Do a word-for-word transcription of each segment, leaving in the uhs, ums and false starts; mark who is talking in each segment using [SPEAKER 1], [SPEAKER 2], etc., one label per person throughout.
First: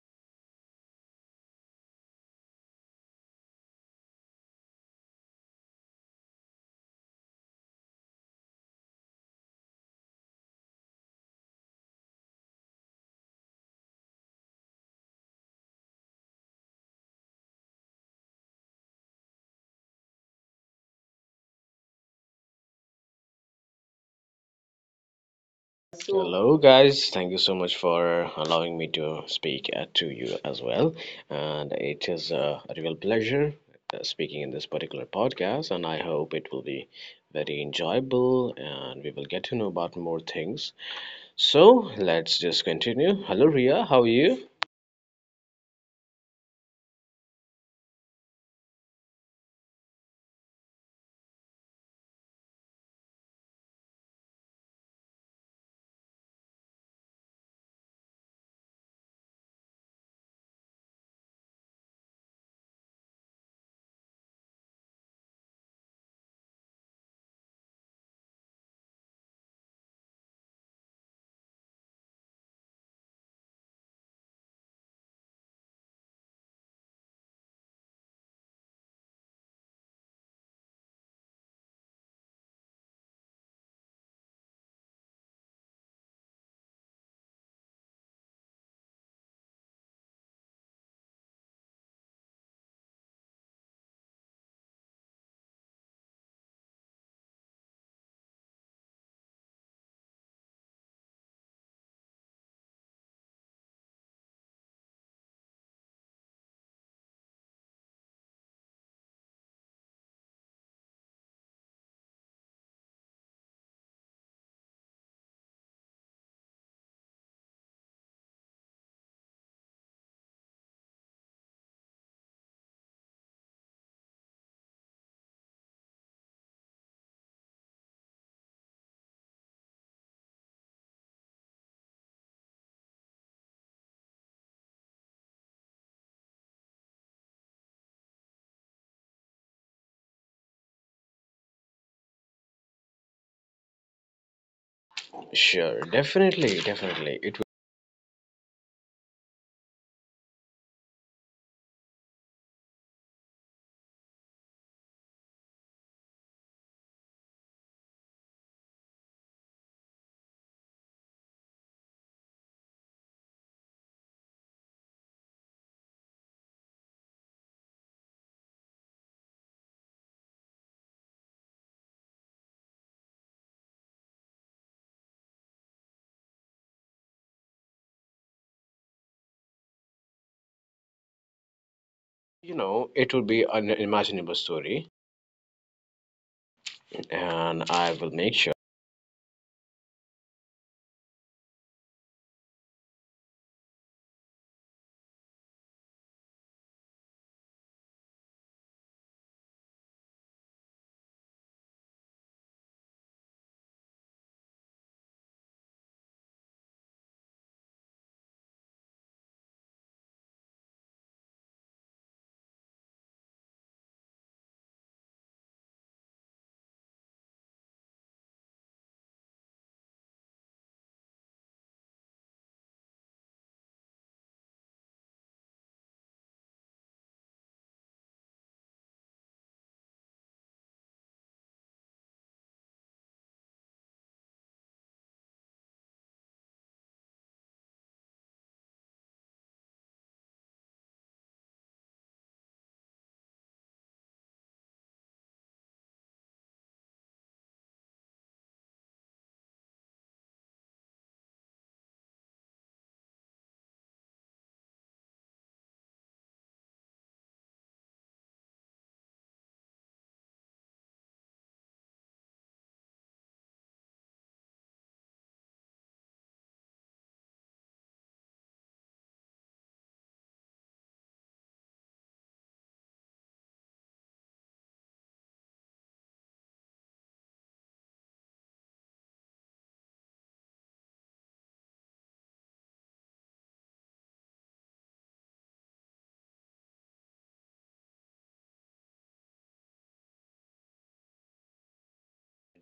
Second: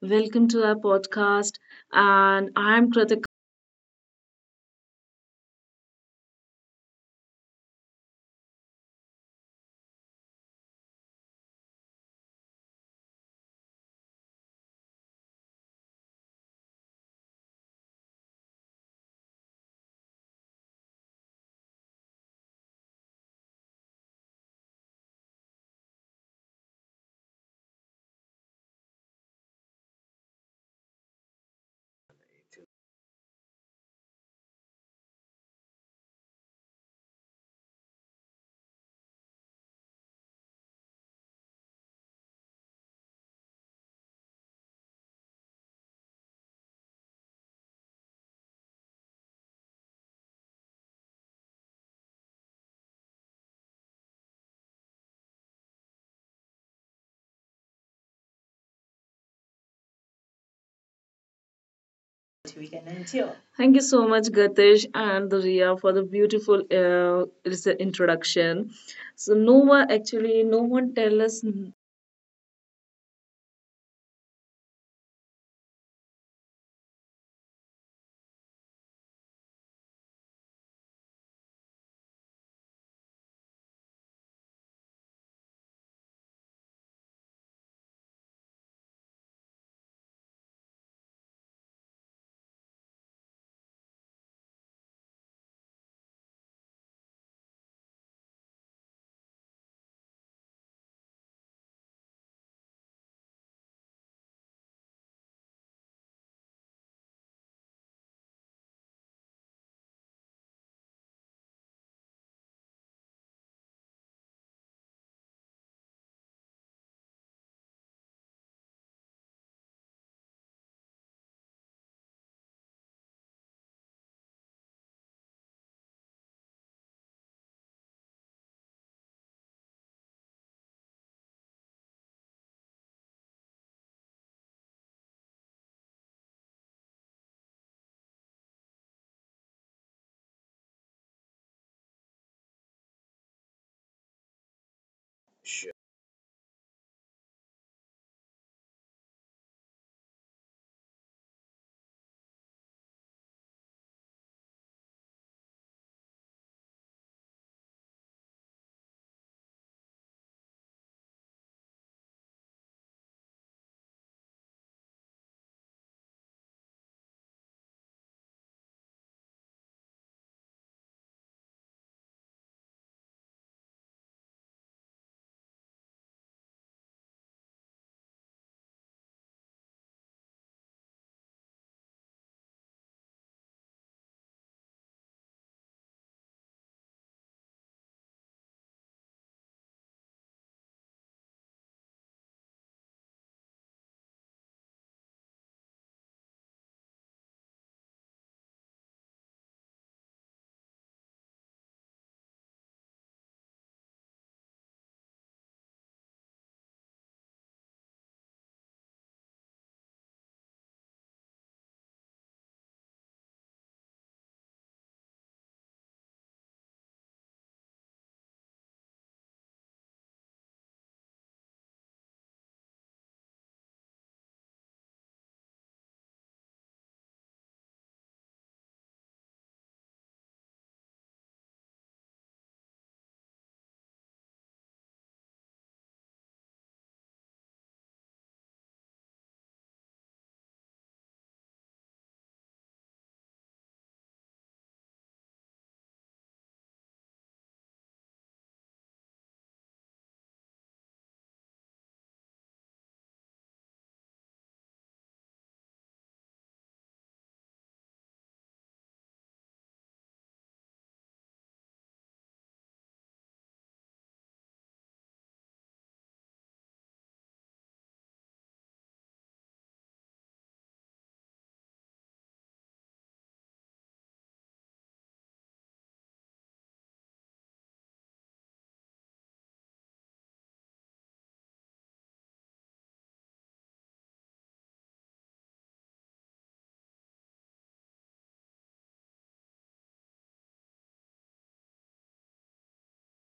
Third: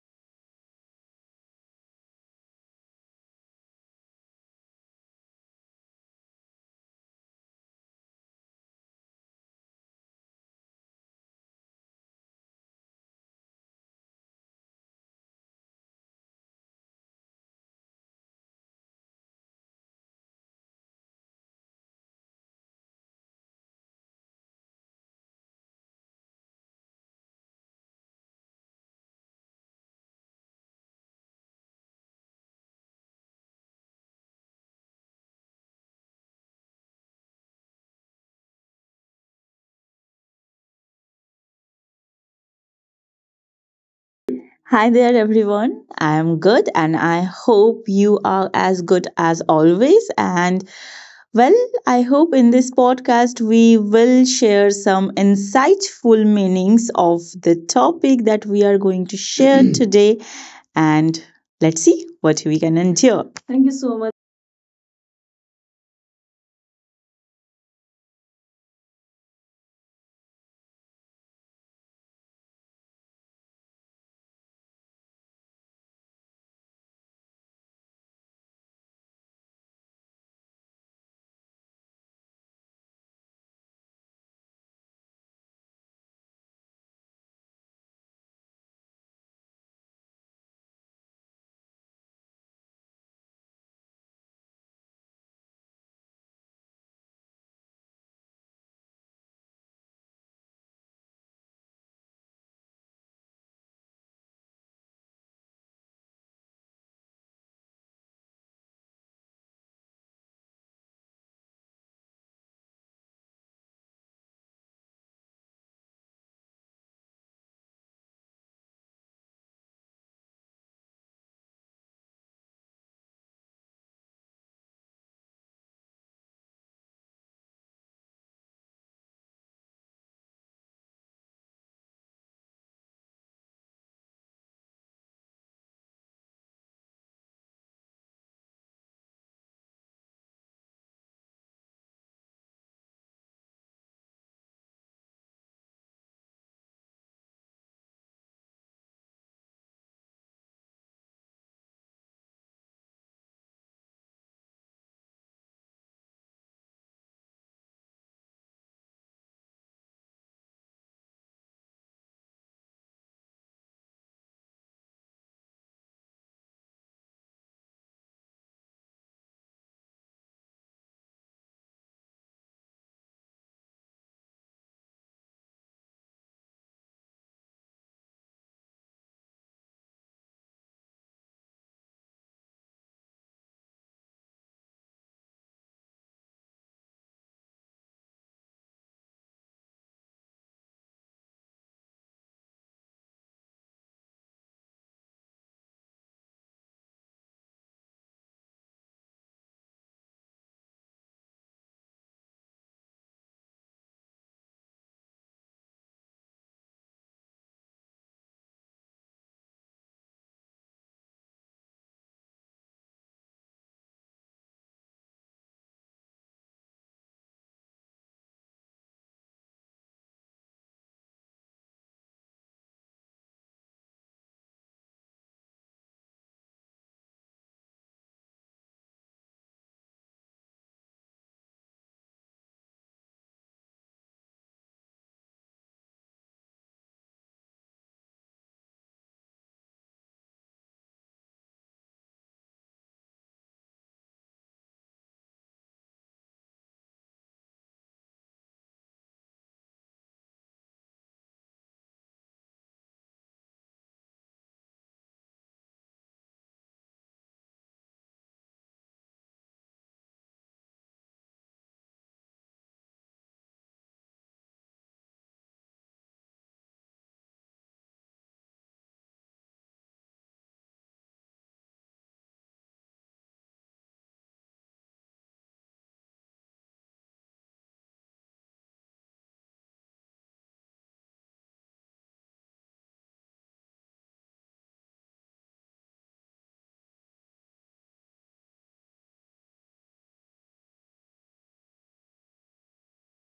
[SPEAKER 1] Welcome to our podcast. And I'm Kritika.
[SPEAKER 2] So, hello, guys. Thank you so much for allowing me to speak uh, to you as well. And it is uh, a real pleasure uh, speaking in this particular podcast. And I hope it will be very enjoyable and we will get to know about more things. So, let's just continue. Hello, Ria. How are you?
[SPEAKER 3] Hi there, everyone. I am good, and I hope you are as good as always. And well, I hope in this podcast we will share some insightful meanings of the topic that we are going to share today. And let's see what we
[SPEAKER 1] We
[SPEAKER 3] can
[SPEAKER 1] can
[SPEAKER 3] endure.
[SPEAKER 1] endure.
[SPEAKER 3] Thank you
[SPEAKER 1] Thank you
[SPEAKER 3] so
[SPEAKER 1] so
[SPEAKER 3] much.
[SPEAKER 1] much, Gatish and Riya, for the beautiful uh, is- introduction. So, no one actually, no one tell us.
[SPEAKER 2] Sure, definitely, definitely. It will, you know, it will be an imaginable story, and I will make sure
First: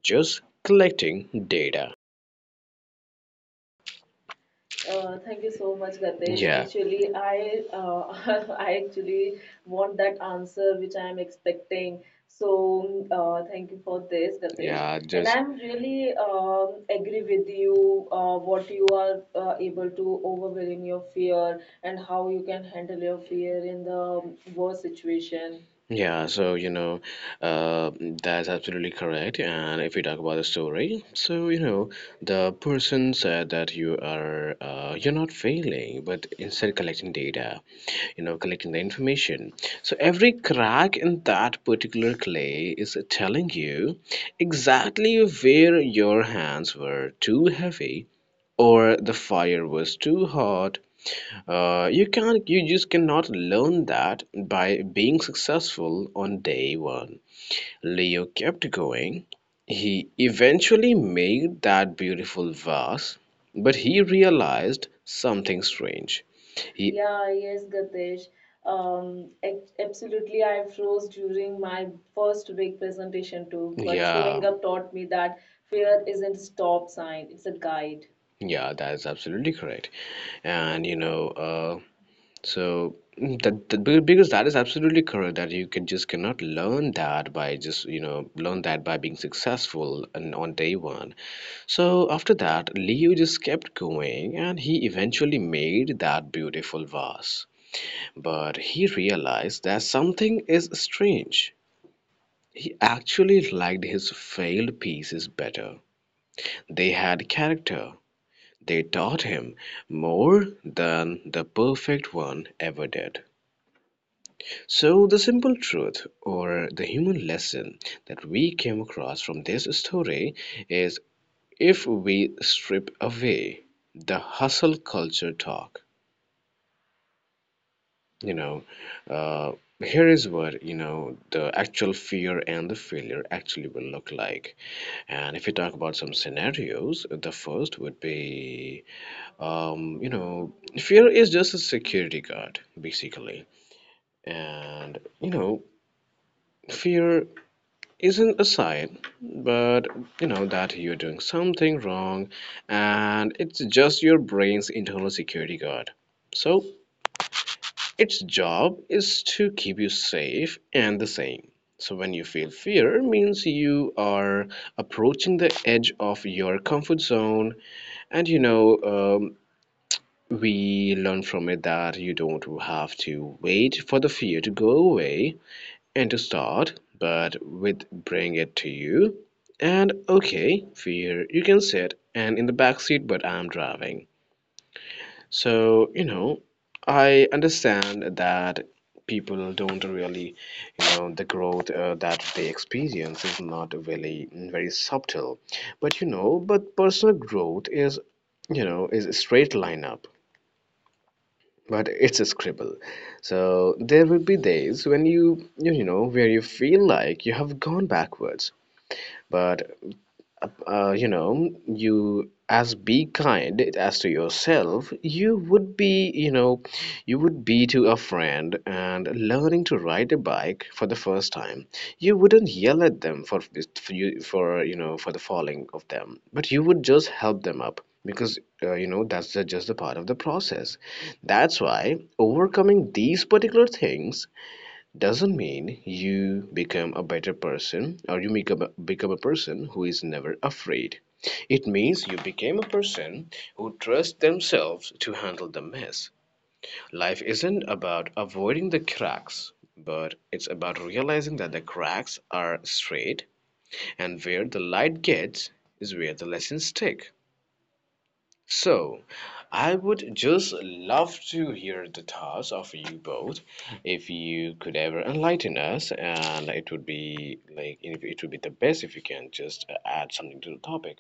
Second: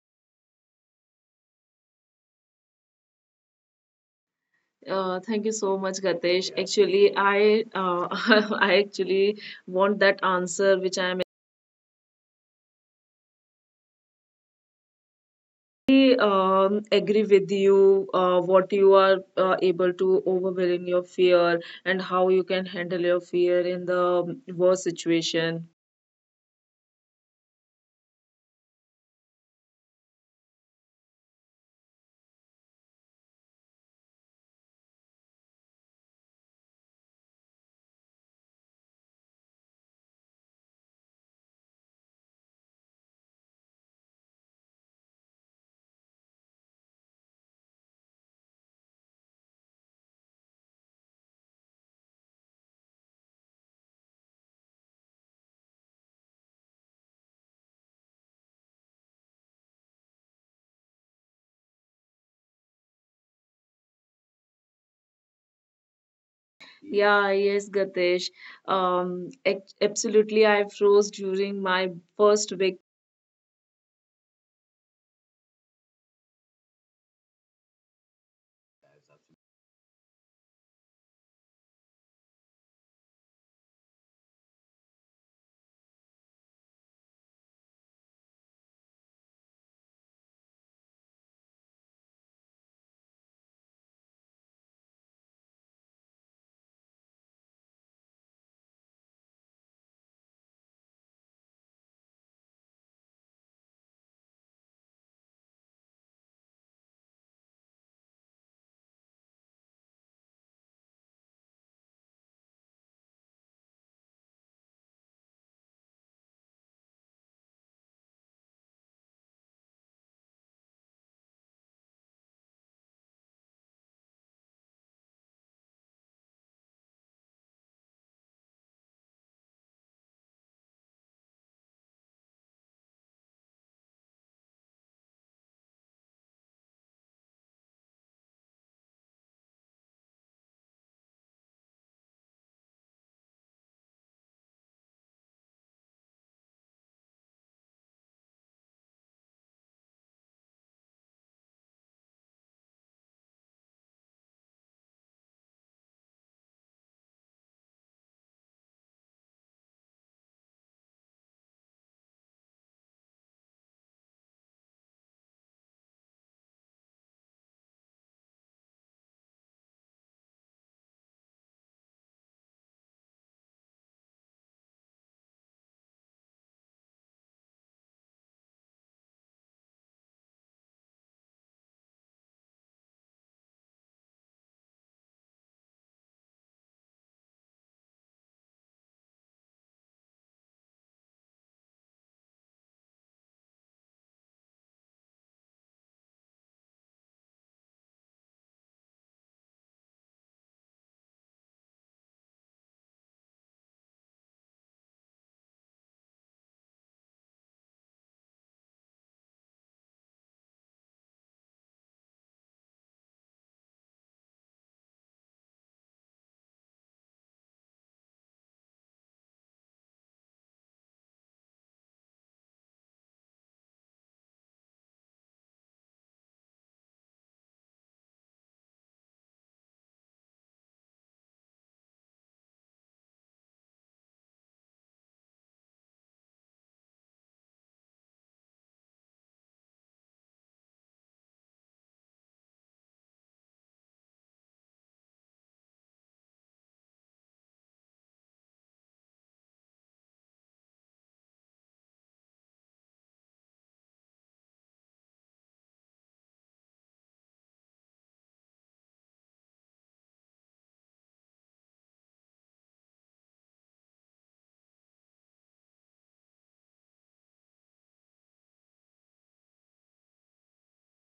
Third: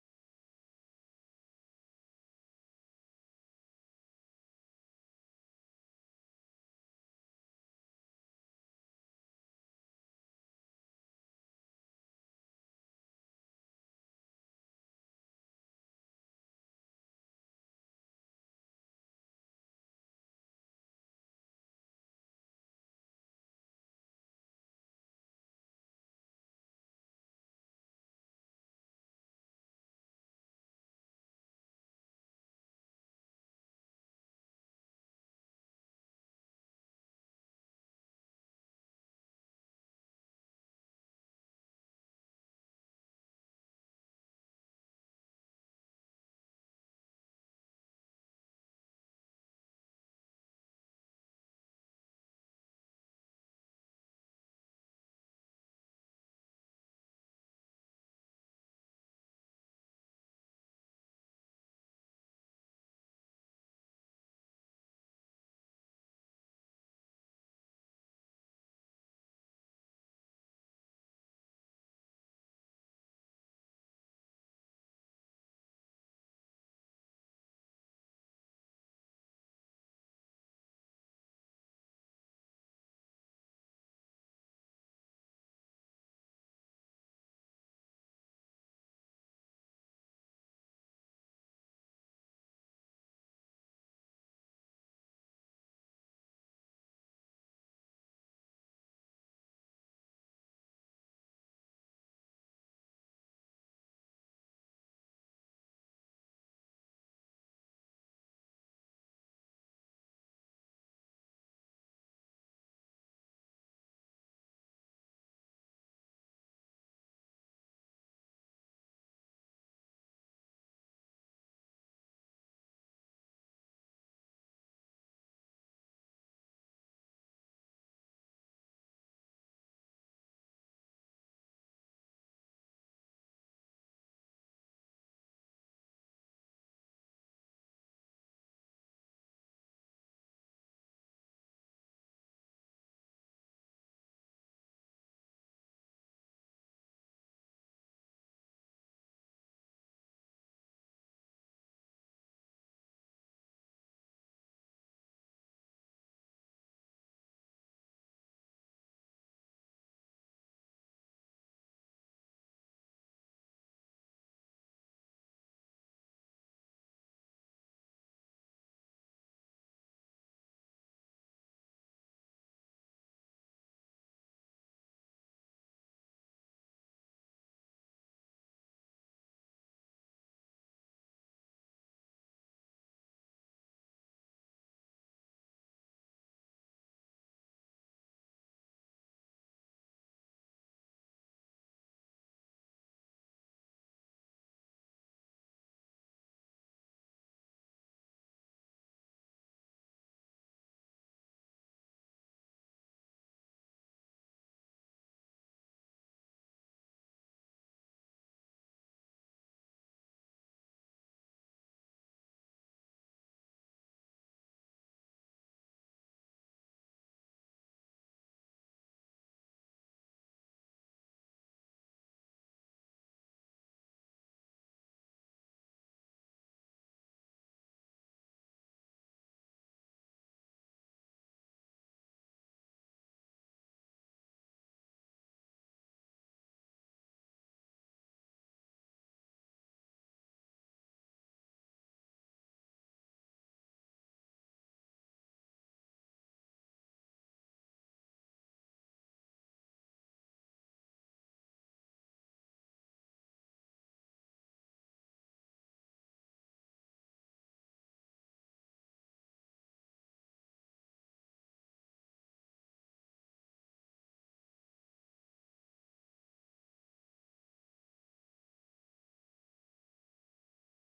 [SPEAKER 2] just collecting data.
[SPEAKER 1] Uh,
[SPEAKER 2] Uh, thank
[SPEAKER 1] thank you
[SPEAKER 2] you
[SPEAKER 1] so
[SPEAKER 2] so
[SPEAKER 1] much,
[SPEAKER 2] much, Gatesh.
[SPEAKER 1] Gatish.
[SPEAKER 2] Yeah.
[SPEAKER 1] Actually,
[SPEAKER 2] Actually,
[SPEAKER 1] I
[SPEAKER 2] I
[SPEAKER 1] uh,
[SPEAKER 2] uh,
[SPEAKER 1] I
[SPEAKER 2] I actually
[SPEAKER 1] actually want
[SPEAKER 2] want
[SPEAKER 1] that
[SPEAKER 2] that
[SPEAKER 1] answer
[SPEAKER 2] answer
[SPEAKER 1] which
[SPEAKER 2] which
[SPEAKER 1] I
[SPEAKER 2] I
[SPEAKER 1] am
[SPEAKER 2] am expecting. So uh, thank you for this, Gatesh. Yeah, and just I'm really
[SPEAKER 1] completely um,
[SPEAKER 2] um,
[SPEAKER 1] agree
[SPEAKER 2] agree
[SPEAKER 1] with
[SPEAKER 2] with
[SPEAKER 1] you
[SPEAKER 2] you
[SPEAKER 1] uh,
[SPEAKER 2] uh,
[SPEAKER 1] what
[SPEAKER 2] what you
[SPEAKER 1] you are
[SPEAKER 2] are
[SPEAKER 1] uh,
[SPEAKER 2] uh,
[SPEAKER 1] able
[SPEAKER 2] able
[SPEAKER 1] to
[SPEAKER 2] to
[SPEAKER 1] overwhelm
[SPEAKER 2] overwhelm
[SPEAKER 1] your
[SPEAKER 2] your
[SPEAKER 1] fear
[SPEAKER 2] fear
[SPEAKER 1] and
[SPEAKER 2] and
[SPEAKER 1] how
[SPEAKER 2] how
[SPEAKER 1] you
[SPEAKER 2] you
[SPEAKER 1] can
[SPEAKER 2] can
[SPEAKER 1] handle
[SPEAKER 2] handle
[SPEAKER 1] your
[SPEAKER 2] your
[SPEAKER 1] fear
[SPEAKER 2] fear
[SPEAKER 1] in
[SPEAKER 2] in
[SPEAKER 1] the
[SPEAKER 2] the
[SPEAKER 1] um, worst
[SPEAKER 2] worst
[SPEAKER 1] situation.
[SPEAKER 2] situation. Yeah, so you know, uh, that's absolutely correct. And if we talk about the story, so you know, the person said that you are uh, you're not failing, but instead collecting data, you know, collecting the information. So every crack in that particular clay is telling you exactly where your hands were too heavy, or the fire was too hot, uh, you can't, you just cannot learn that by being successful on day one. Leo kept going. He eventually made that beautiful vase, but he realized something strange. He
[SPEAKER 1] Yeah,
[SPEAKER 2] Yeah,
[SPEAKER 1] yes,
[SPEAKER 2] yes, Gadesh.
[SPEAKER 1] Gatesh. Um,
[SPEAKER 2] Um,
[SPEAKER 1] ac-
[SPEAKER 2] ac-
[SPEAKER 1] absolutely,
[SPEAKER 2] absolutely,
[SPEAKER 1] I
[SPEAKER 2] I
[SPEAKER 1] froze
[SPEAKER 2] froze
[SPEAKER 1] during
[SPEAKER 2] during my
[SPEAKER 1] my first
[SPEAKER 2] first
[SPEAKER 1] week.
[SPEAKER 2] big presentation too, but yeah, showing up taught me that fear isn't a stop sign, it's a guide. Yeah, that is absolutely correct. And you know, uh, so mm, that, that be- because that is absolutely correct that you can just cannot learn that by just you know learn that by being successful and on day one. So after that, Leo just kept going and he eventually made that beautiful vase. But he realized that something is strange. He actually liked his failed pieces better. They had character. They taught him more than the perfect one ever did. So, the simple truth or the human lesson that we came across from this story is, if we strip away the hustle culture talk, you know, uh, here is what, you know, the actual fear and the failure actually will look like. And if we talk about some scenarios, the first would be, um, you know, fear is just a security guard, basically. And, you know, fear isn't a sign, but you know that you're doing something wrong and it's just your brain's internal security guard. So, its job is to keep you safe and the same. So, when you feel fear, it means you are approaching the edge of your comfort zone, and you know, um, we learn from it that you don't have to wait for the fear to go away and to start, but with bring it to you. And okay, fear, you can sit and in the back seat, but I'm driving. So, you know, I understand that people don't really, you know, the growth uh, that they experience is not really mm, very subtle. But, you know, but personal growth is, you know, is a straight line up but it's a scribble, so there will be days when you you you know where you feel like you have gone backwards, but uh, you know, you as be kind as to yourself you would be, you know, you would be to a friend. And learning to ride a bike for the first time, you wouldn't yell at them for for you for you know for the falling of them, but you would just help them up because uh, you know, that's the, just a part of the process. That's why overcoming these particular things doesn't mean you become a better person or you become a, become a person who is never afraid. It means you became a person who trusts themselves to handle the mess. Life isn't about avoiding the cracks, but it's about realizing that the cracks are straight and where the light gets is where the lessons stick. So, I would just love to hear the thoughts of you both. If you could ever enlighten us, and it would be like it it would be the best if you can just uh, add something to the topic.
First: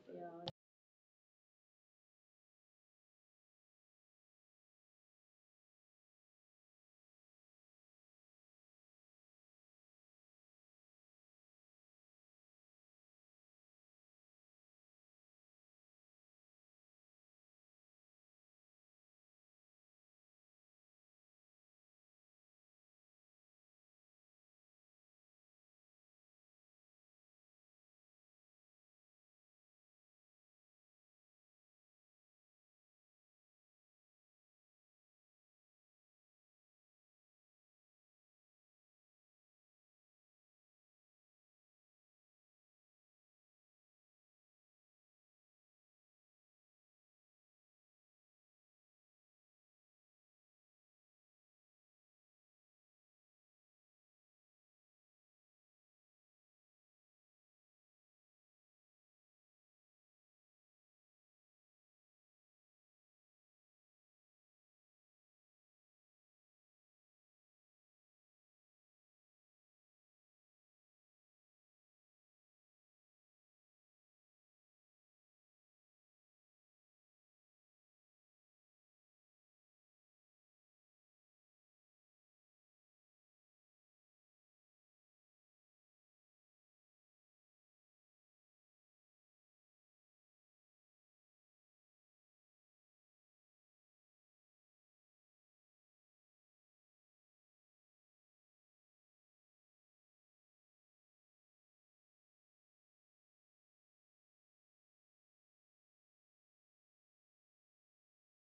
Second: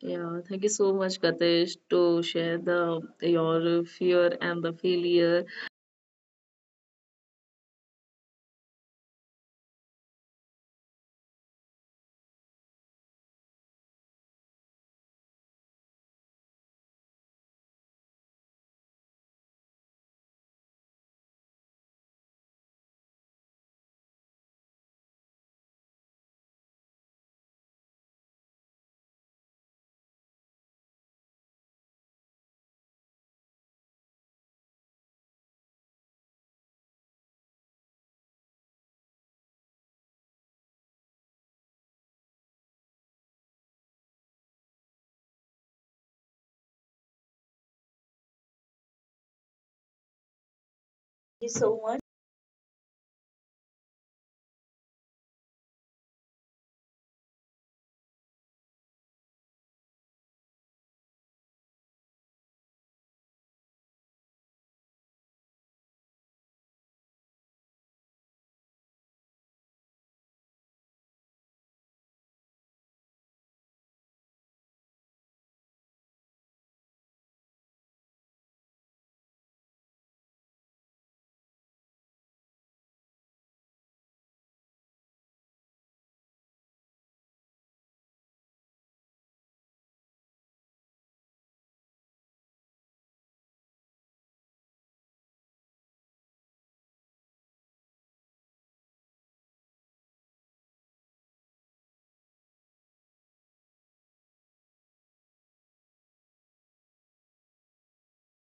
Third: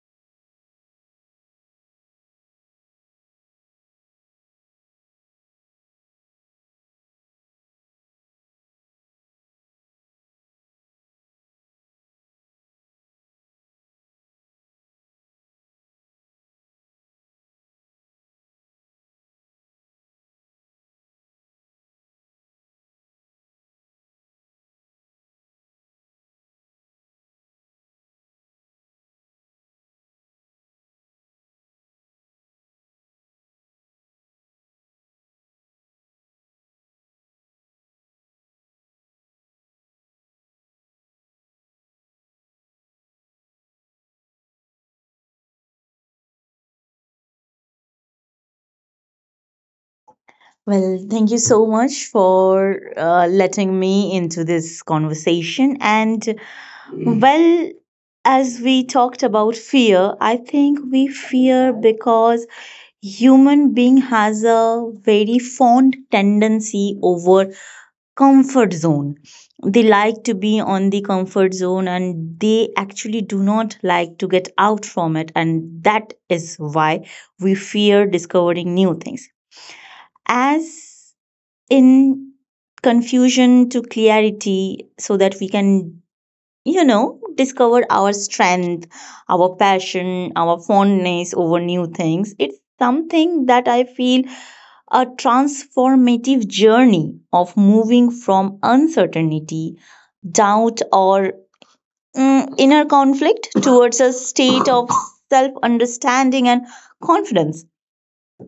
[SPEAKER 1] Yeah, thank you so much, Gatesh, to share the your fear and the failure.
[SPEAKER 3] Well, thank you so much for uh, letting me into this conversation. And well, as we talked about fear, I think we fear because human being has a very fond tendency over comfort zone. They like to be on the comfort zone and they actually do not like to get out from it, and that is why we fear discovering new things. As in confusion to clarity so that we can, you know, discover our strength, our passion, our fondness over new things. It's something that I feel a transformative journey of moving from uncertainty, doubt, or mm, inner conflict towards a state of self understanding and confidence.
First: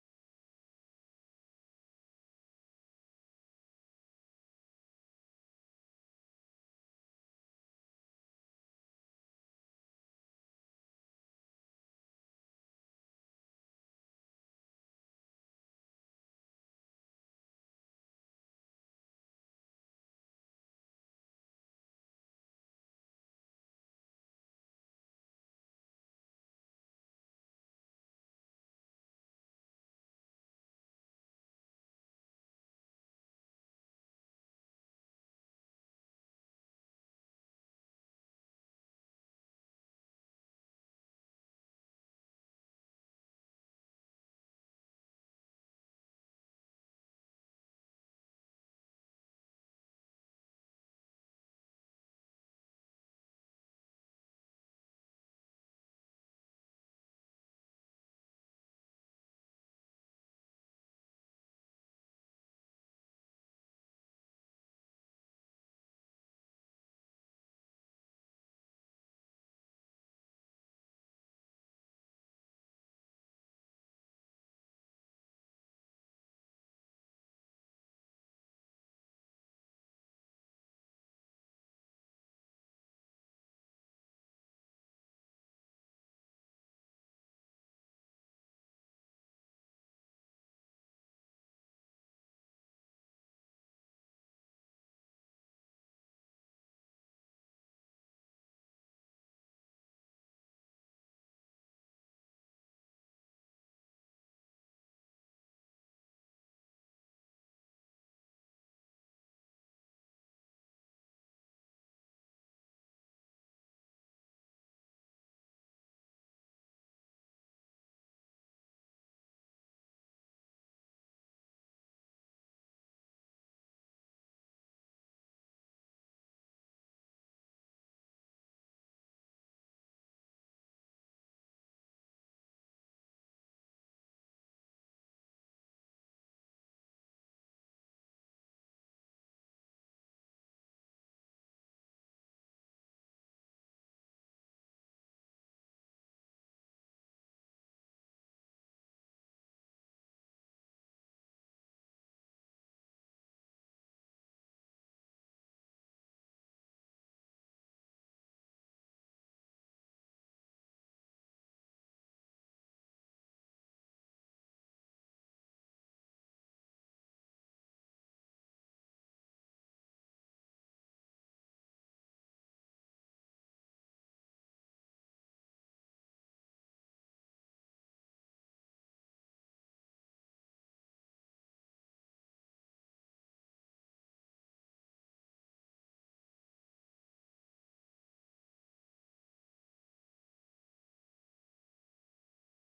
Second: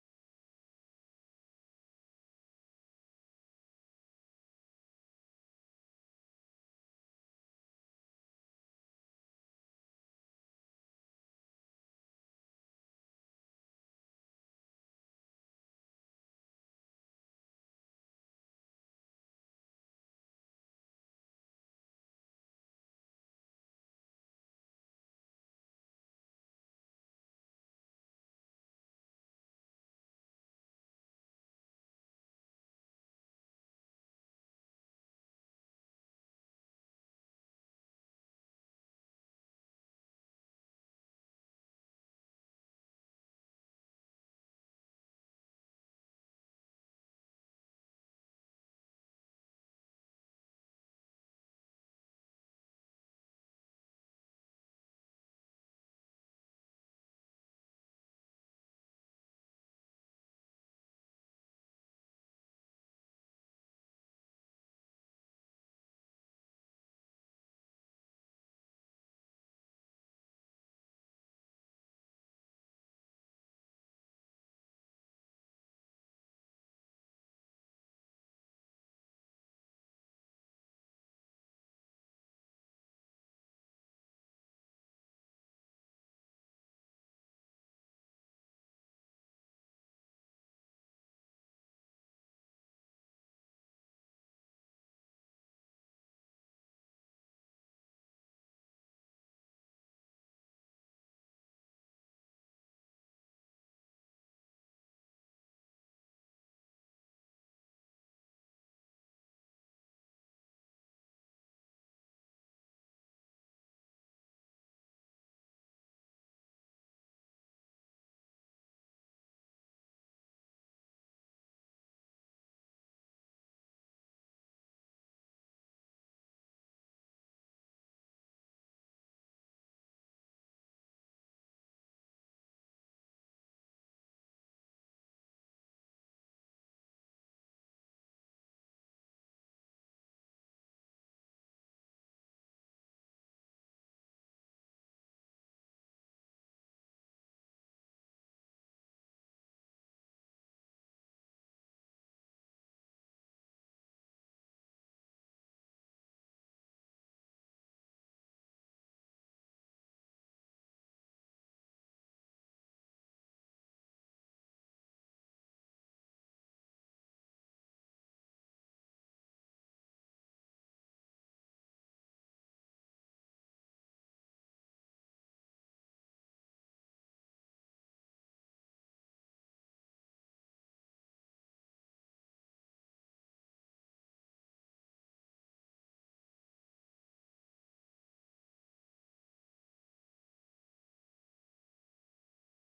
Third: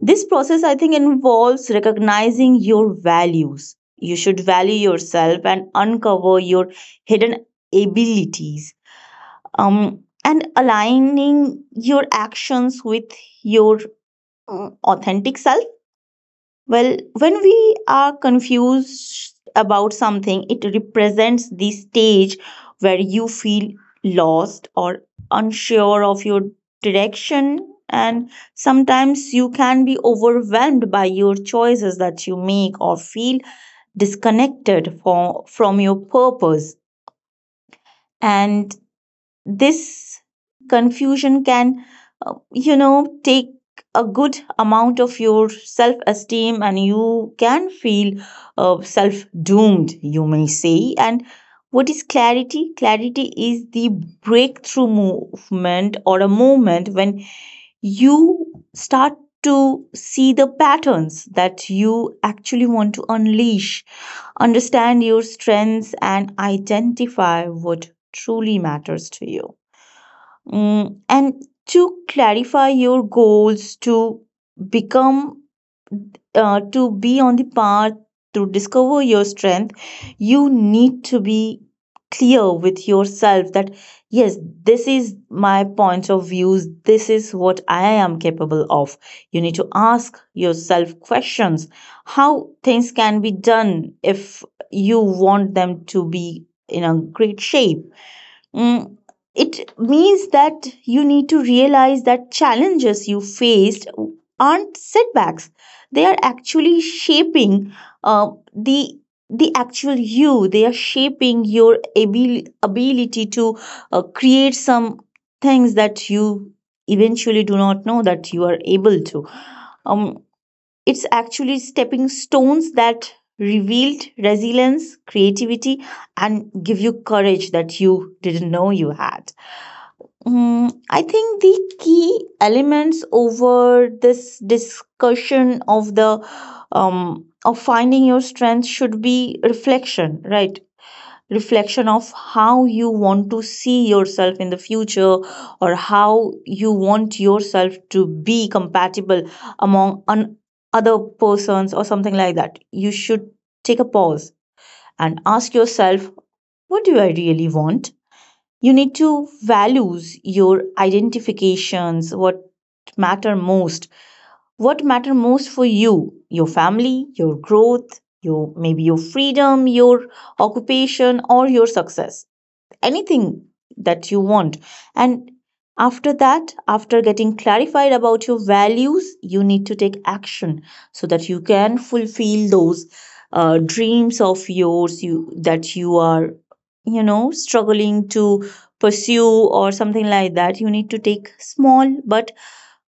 [SPEAKER 3] This process, I think, involves recognizing your values. You should value yourself and uncover your hidden abilities, um, and aligning your actions with your uh, authentic self. Well, when we are confused about something, it represents the stage where you feel lost or unsure of your direction. And sometimes you can be overwhelmed by your choices that you make or feel disconnected for, from your purpose. And this confusion can, uh, you know, take a good amount of your self esteem, and you can feel uh, self doomed, you may say. And what is clarity? Clarity is the breakthrough movement or a moment when you start to see the patterns that you actually want to unleash, understand your strengths, and identify what truly matters to you. Mm, and to clarify your goals, to become uh, to be on the path to discover your strength, you need to be clear with yourself that yes, this is my point of views, this is what I am capable of. You need to ask yourself questions how things can be done if you want them to be in a great shape. Mm, it means that you need to realize that challenges you faced aren't setbacks. They are actually shaping uh, the the actual you. They are shaping your abil- ability to uh, create some things that you eventually do not know that you are able to. Um, it's actually stepping stones that revealed resilience, creativity, and give you courage that you didn't know you had. Mm, I think the key elements over this discussion of the um, of finding your strength should be reflection, right? Reflection of how you want to see yourself in the future, or how you want yourself to be compatible among an other persons or something like that. You should take a pause and ask yourself, what do I really want? You need to values your identifications, what matter most, what matter most for you. Your family, your growth, your maybe your freedom, your occupation or your success, anything that you want. And after that, after getting clarified about your values, you need to take action so that you can fulfill those uh, dreams of yours, you, that you are, you know, struggling to pursue or something like that. You need to take small but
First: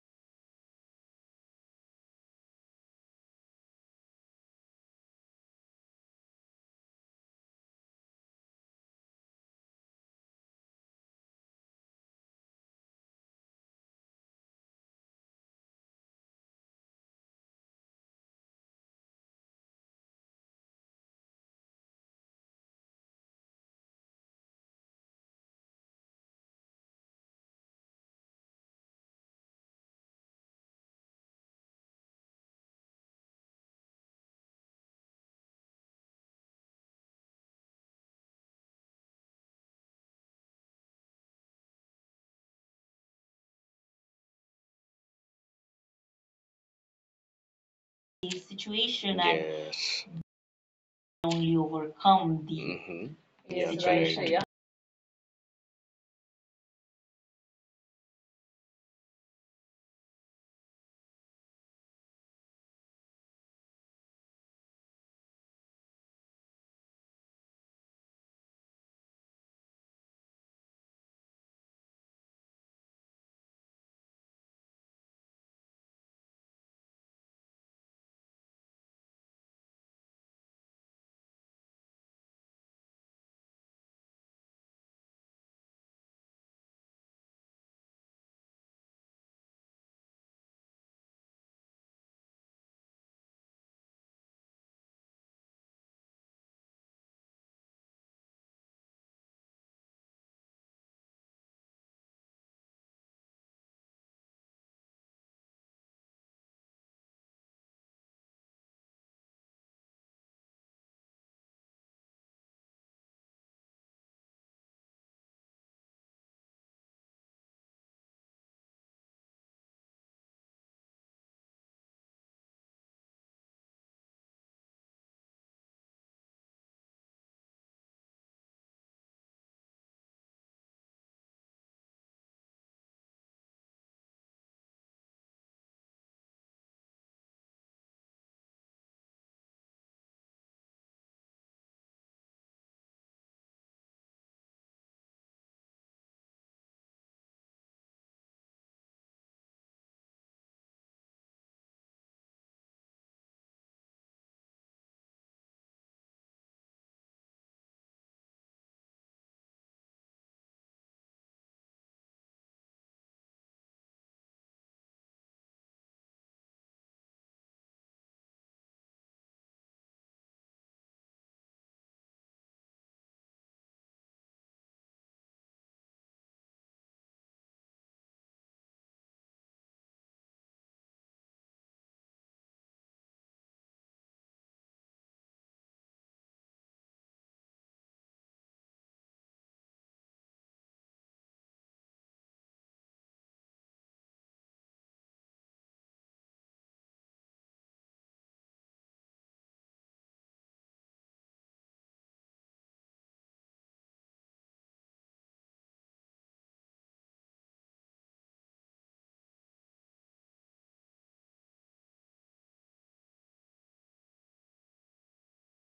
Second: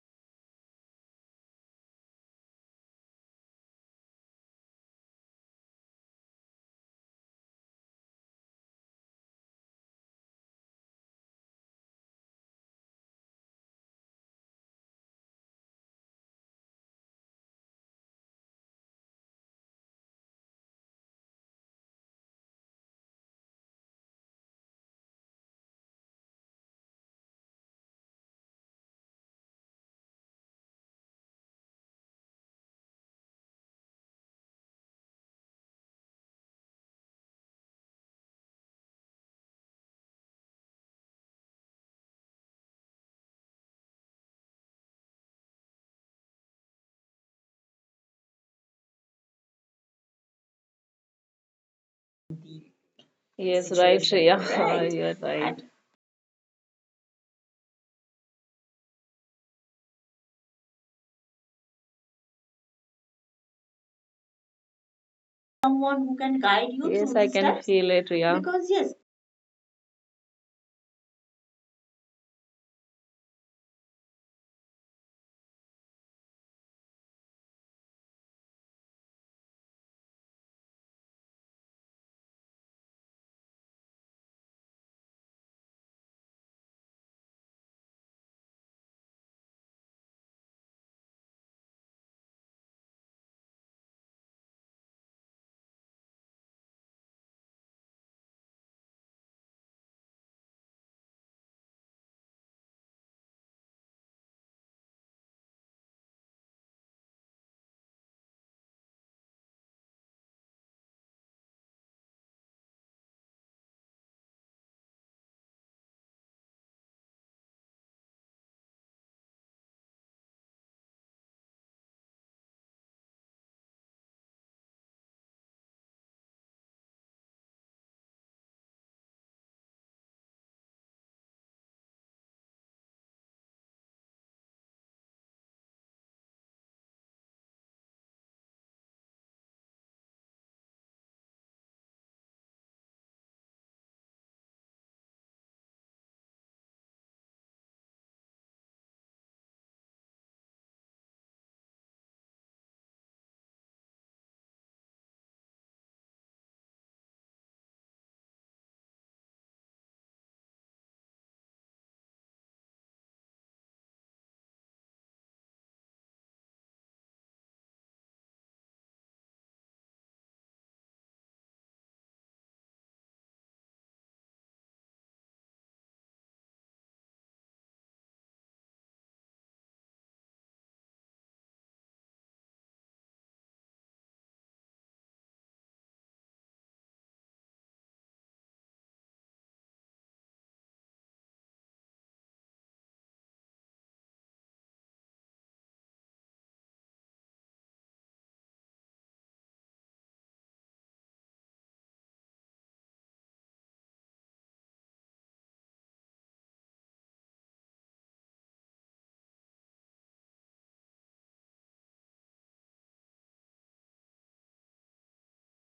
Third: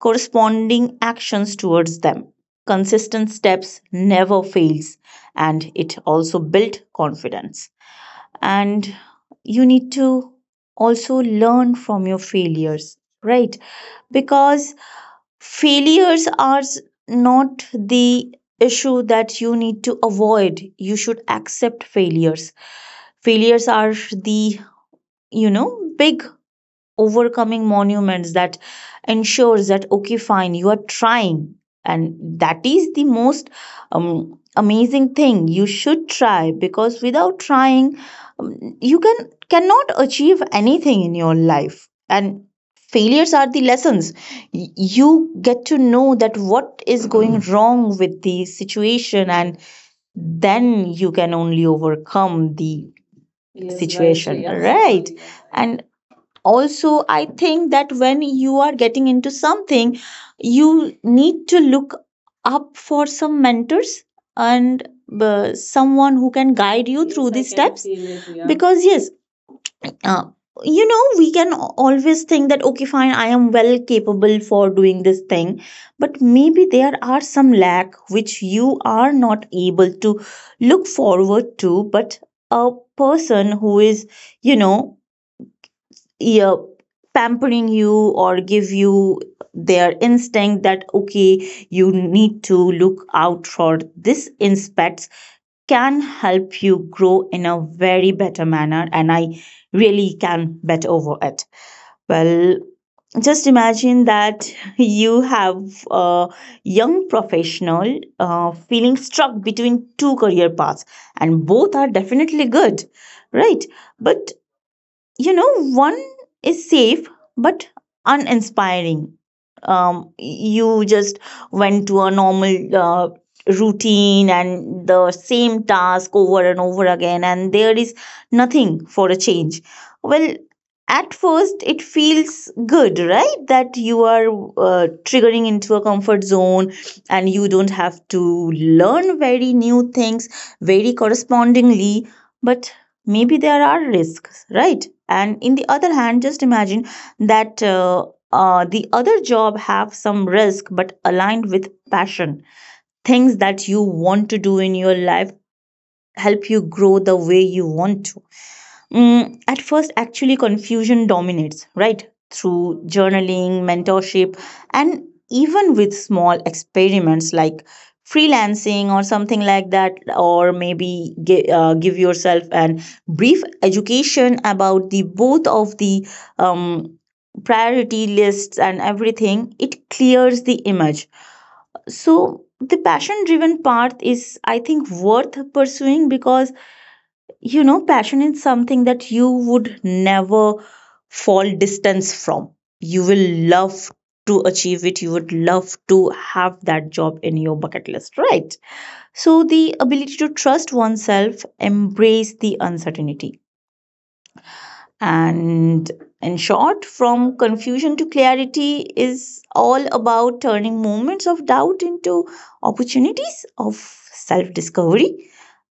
[SPEAKER 3] corresponding actions towards them. Consistent steps never fails, and it also builds confidence. And you need to also learn from your failures, right? Because failures are s- not the issue that you need to avoid. You should accept failures. Failures are the, you know, big overcoming monuments that ensures that okay fine, you are trying, and that is the most um, amazing thing you should try. Because without trying, um, you can cannot achieve anything in your life. And failures are the lessons. Y- you get to know that what is going wrong with
[SPEAKER 2] The
[SPEAKER 3] the
[SPEAKER 2] situation
[SPEAKER 3] situation,
[SPEAKER 2] and
[SPEAKER 3] and
[SPEAKER 2] yes.
[SPEAKER 3] then you can only
[SPEAKER 2] Only
[SPEAKER 3] overcome
[SPEAKER 2] overcome the
[SPEAKER 3] the
[SPEAKER 2] mm-hmm. Yes,
[SPEAKER 3] Yes,
[SPEAKER 2] yeah,
[SPEAKER 3] right.
[SPEAKER 2] that's
[SPEAKER 1] Yes, right,
[SPEAKER 2] situation. Right,
[SPEAKER 3] situation.
[SPEAKER 1] situation,
[SPEAKER 2] correct.
[SPEAKER 3] Yes,
[SPEAKER 1] Shreya. Right?
[SPEAKER 3] right.
[SPEAKER 1] You're right. And
[SPEAKER 3] And also, I think that when you are getting into something, you need to look up for some mentors, and uh,
[SPEAKER 1] someone
[SPEAKER 3] someone
[SPEAKER 1] who
[SPEAKER 3] who
[SPEAKER 1] can
[SPEAKER 3] can
[SPEAKER 1] guide
[SPEAKER 3] guide
[SPEAKER 1] you,
[SPEAKER 3] you Yes,
[SPEAKER 1] yes,
[SPEAKER 3] through
[SPEAKER 1] through I the
[SPEAKER 3] these
[SPEAKER 1] can steps.
[SPEAKER 3] steps.
[SPEAKER 1] Feel it, Riya.
[SPEAKER 3] Yeah,
[SPEAKER 1] Because
[SPEAKER 3] because
[SPEAKER 1] yes,
[SPEAKER 3] yes, uh, you know, we can al- always think that okay fine, I am well capable for doing this thing, but maybe there are some lack which you are not able to look forward to. But a person who is, you know, yeah, pampering you or give you their instinct that okay, you need to look out for this inspects, can help you grow in a very better manner, and I really can bet over it. Well, just imagine that you have a young professional uh, feeling stuck between two career paths, and both are definitely good, right? But, you know, one is safe but uninspiring. Um you just went to a normal uh, routine and the same task over and over again, and there is nothing for a change. Well, at first it feels good, right? That you are uh, triggering into a comfort zone, and you don't have to learn very new things very correspondingly. But maybe there are risks, right? And in the other hand, just imagine that uh, uh, the other job have some risk but aligned with passion, things that you want to do in your life, help you grow the way you want to. Mm, at first, actually, confusion dominates, right? Through journaling, mentorship, and even with small experiments like freelancing or something like that, or maybe gi- uh, give yourself an brief education about the both of the um, priority lists and everything, it clears the image. So, the passion driven path is, I think, worth pursuing because, you know, passion is something that you would never fall distance from. You will love to achieve it. You would love to have that job in your bucket list, right? So, the ability to trust oneself, embrace the uncertainty. And in short, from confusion to clarity is all about turning moments of doubt into opportunities of self discovery,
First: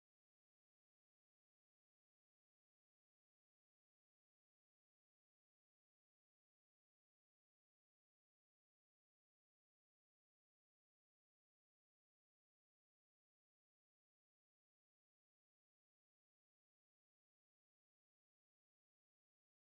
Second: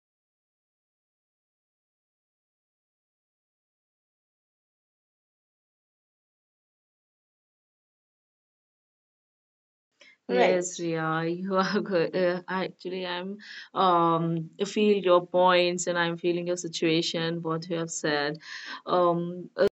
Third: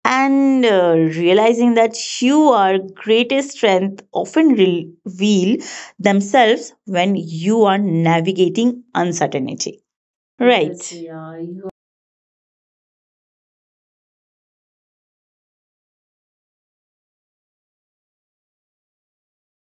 [SPEAKER 3] and uh, realizing that your greatest strength often reveal themselves when you are navigating uncertainty.
[SPEAKER 1] right.
[SPEAKER 3] Right.
[SPEAKER 1] Yes,
[SPEAKER 3] Yes,
[SPEAKER 1] yeah,
[SPEAKER 3] yeah.
[SPEAKER 1] you
[SPEAKER 3] you
[SPEAKER 1] are good. Uh, actually, I'm um I feel your points and I'm feeling your situation, what you have said. Um, uh,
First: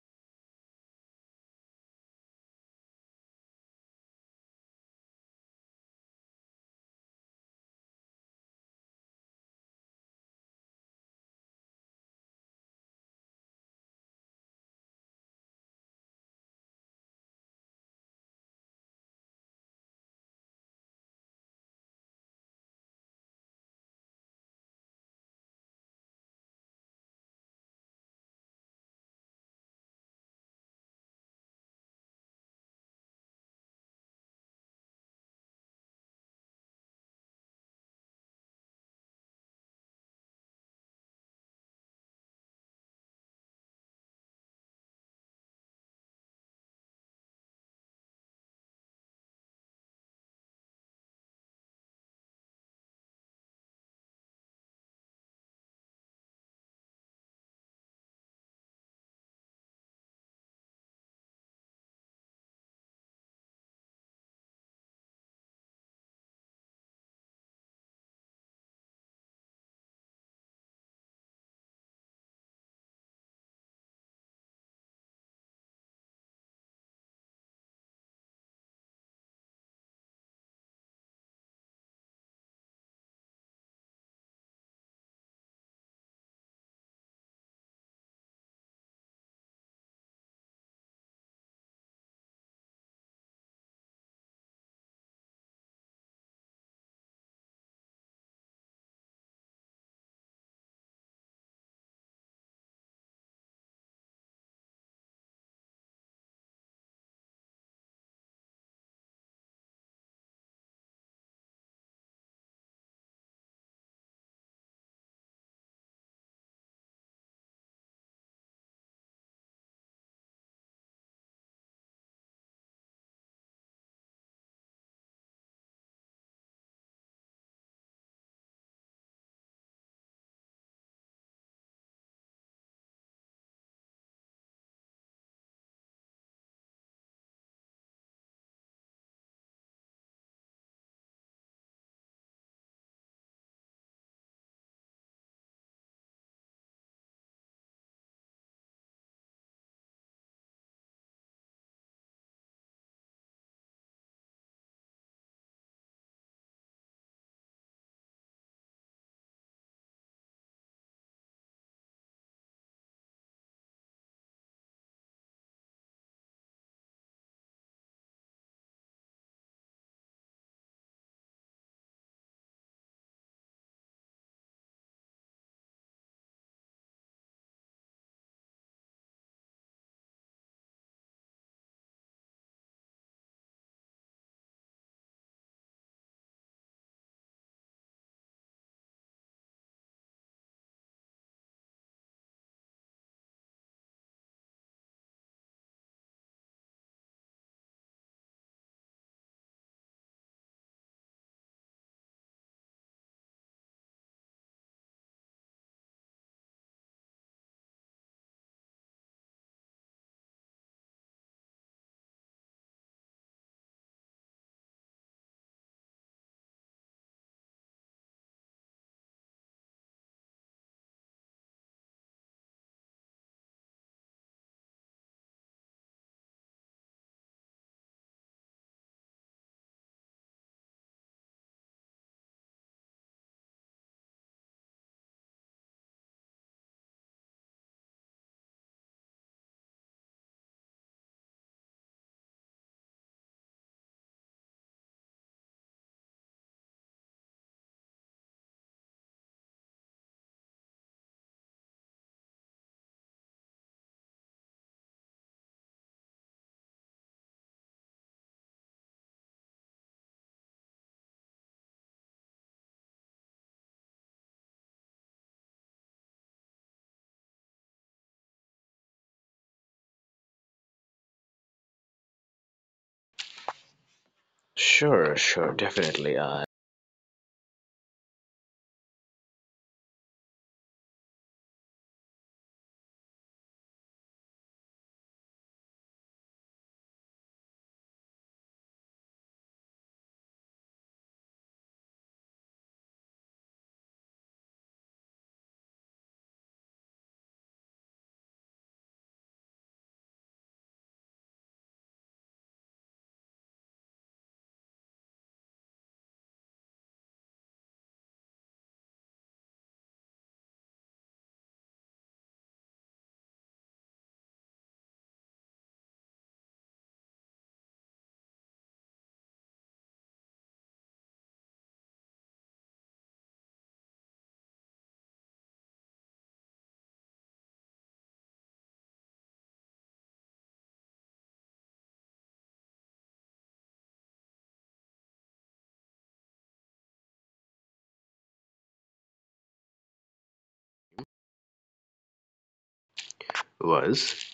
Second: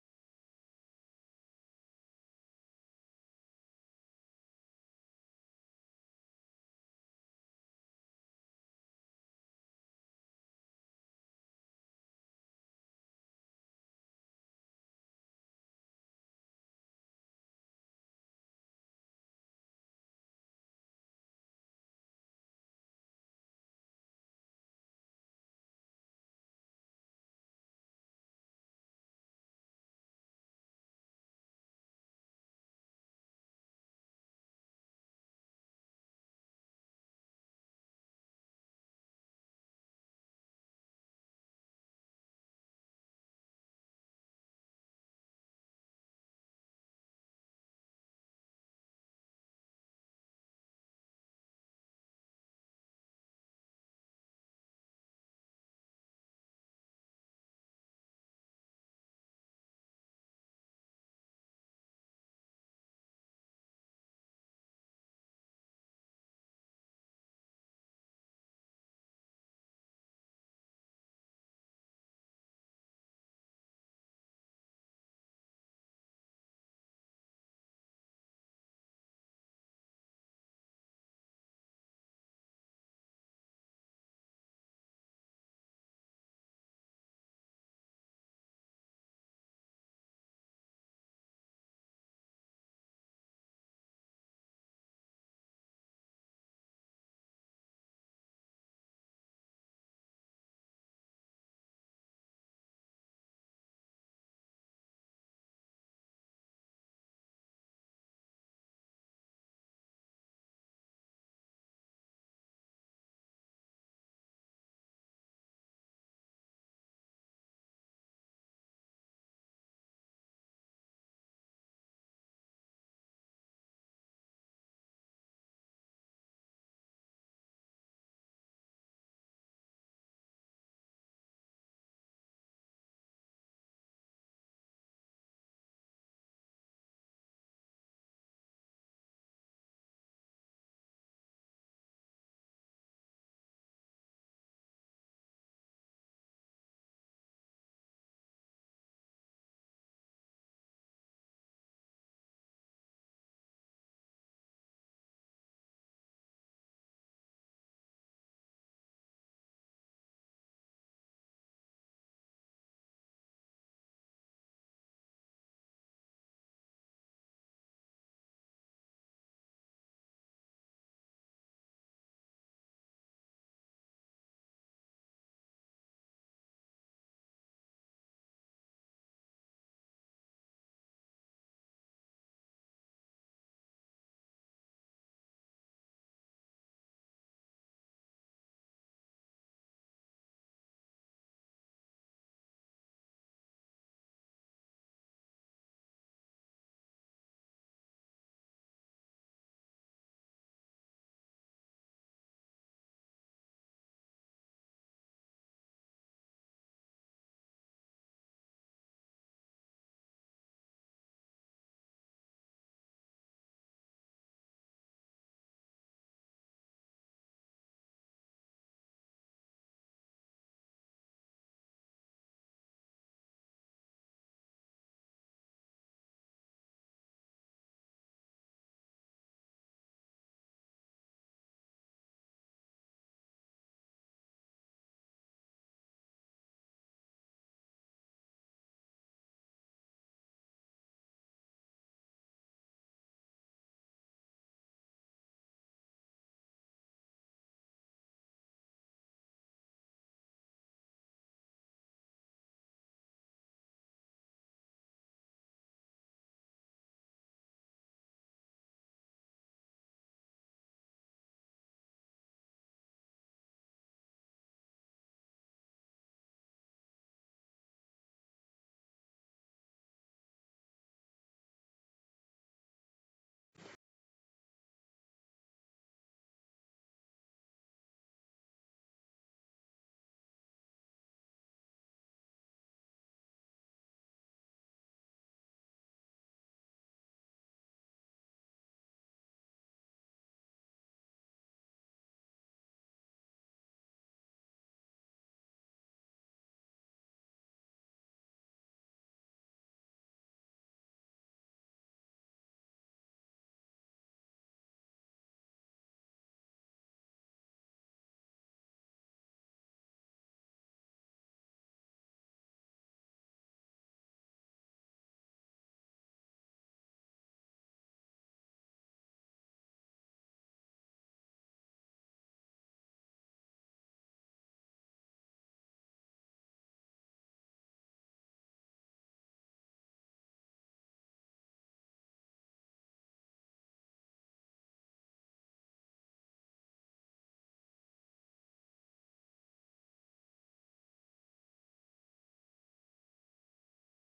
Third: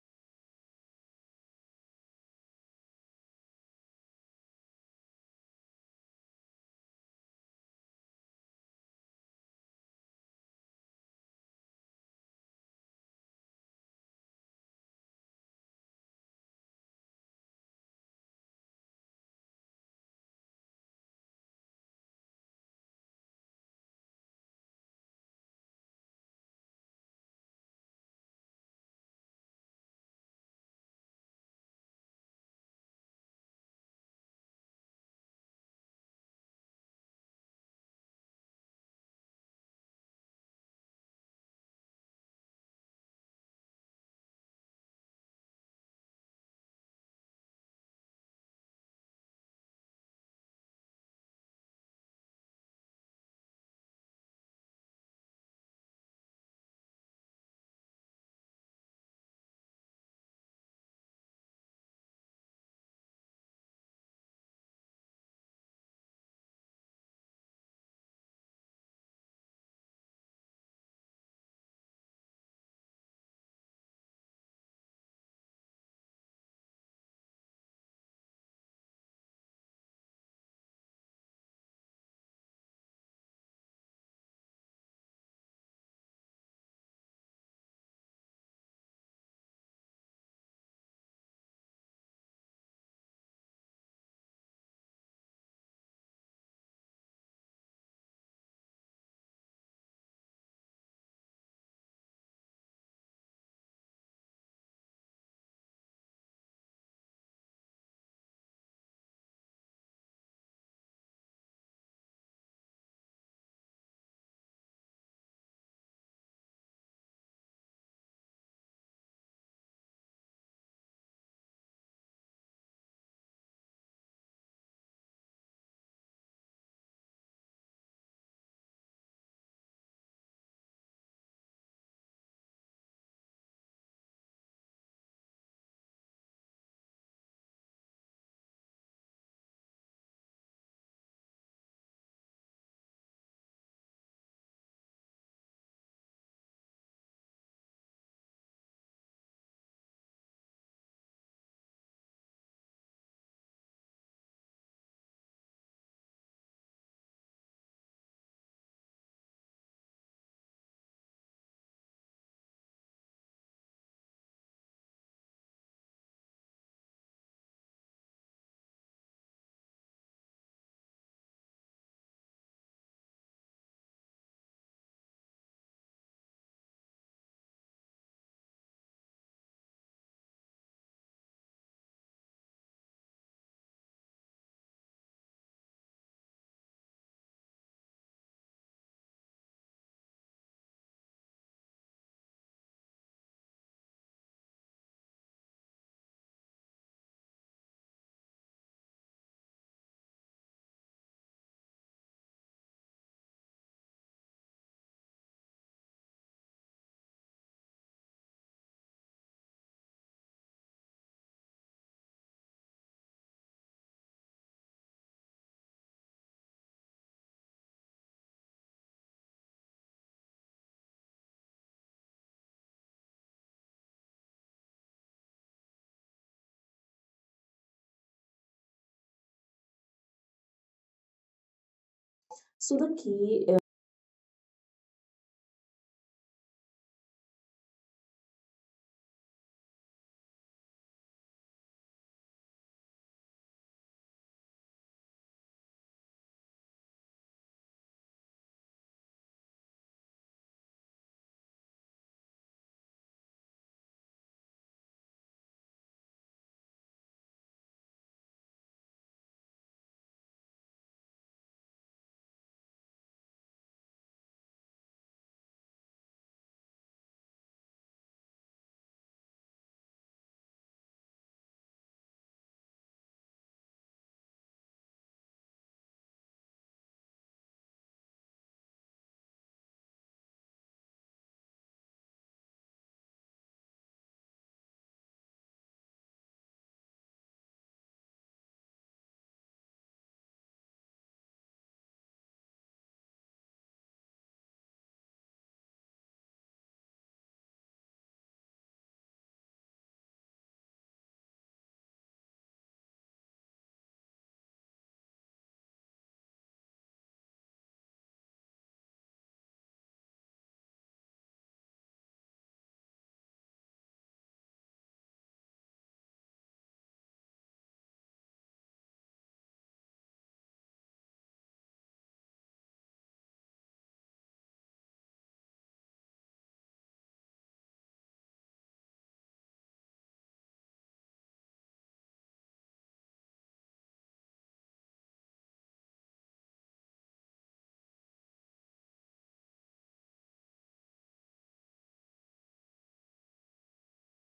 [SPEAKER 3] So the key, uh,
[SPEAKER 2] Sure, sure, definitely. I was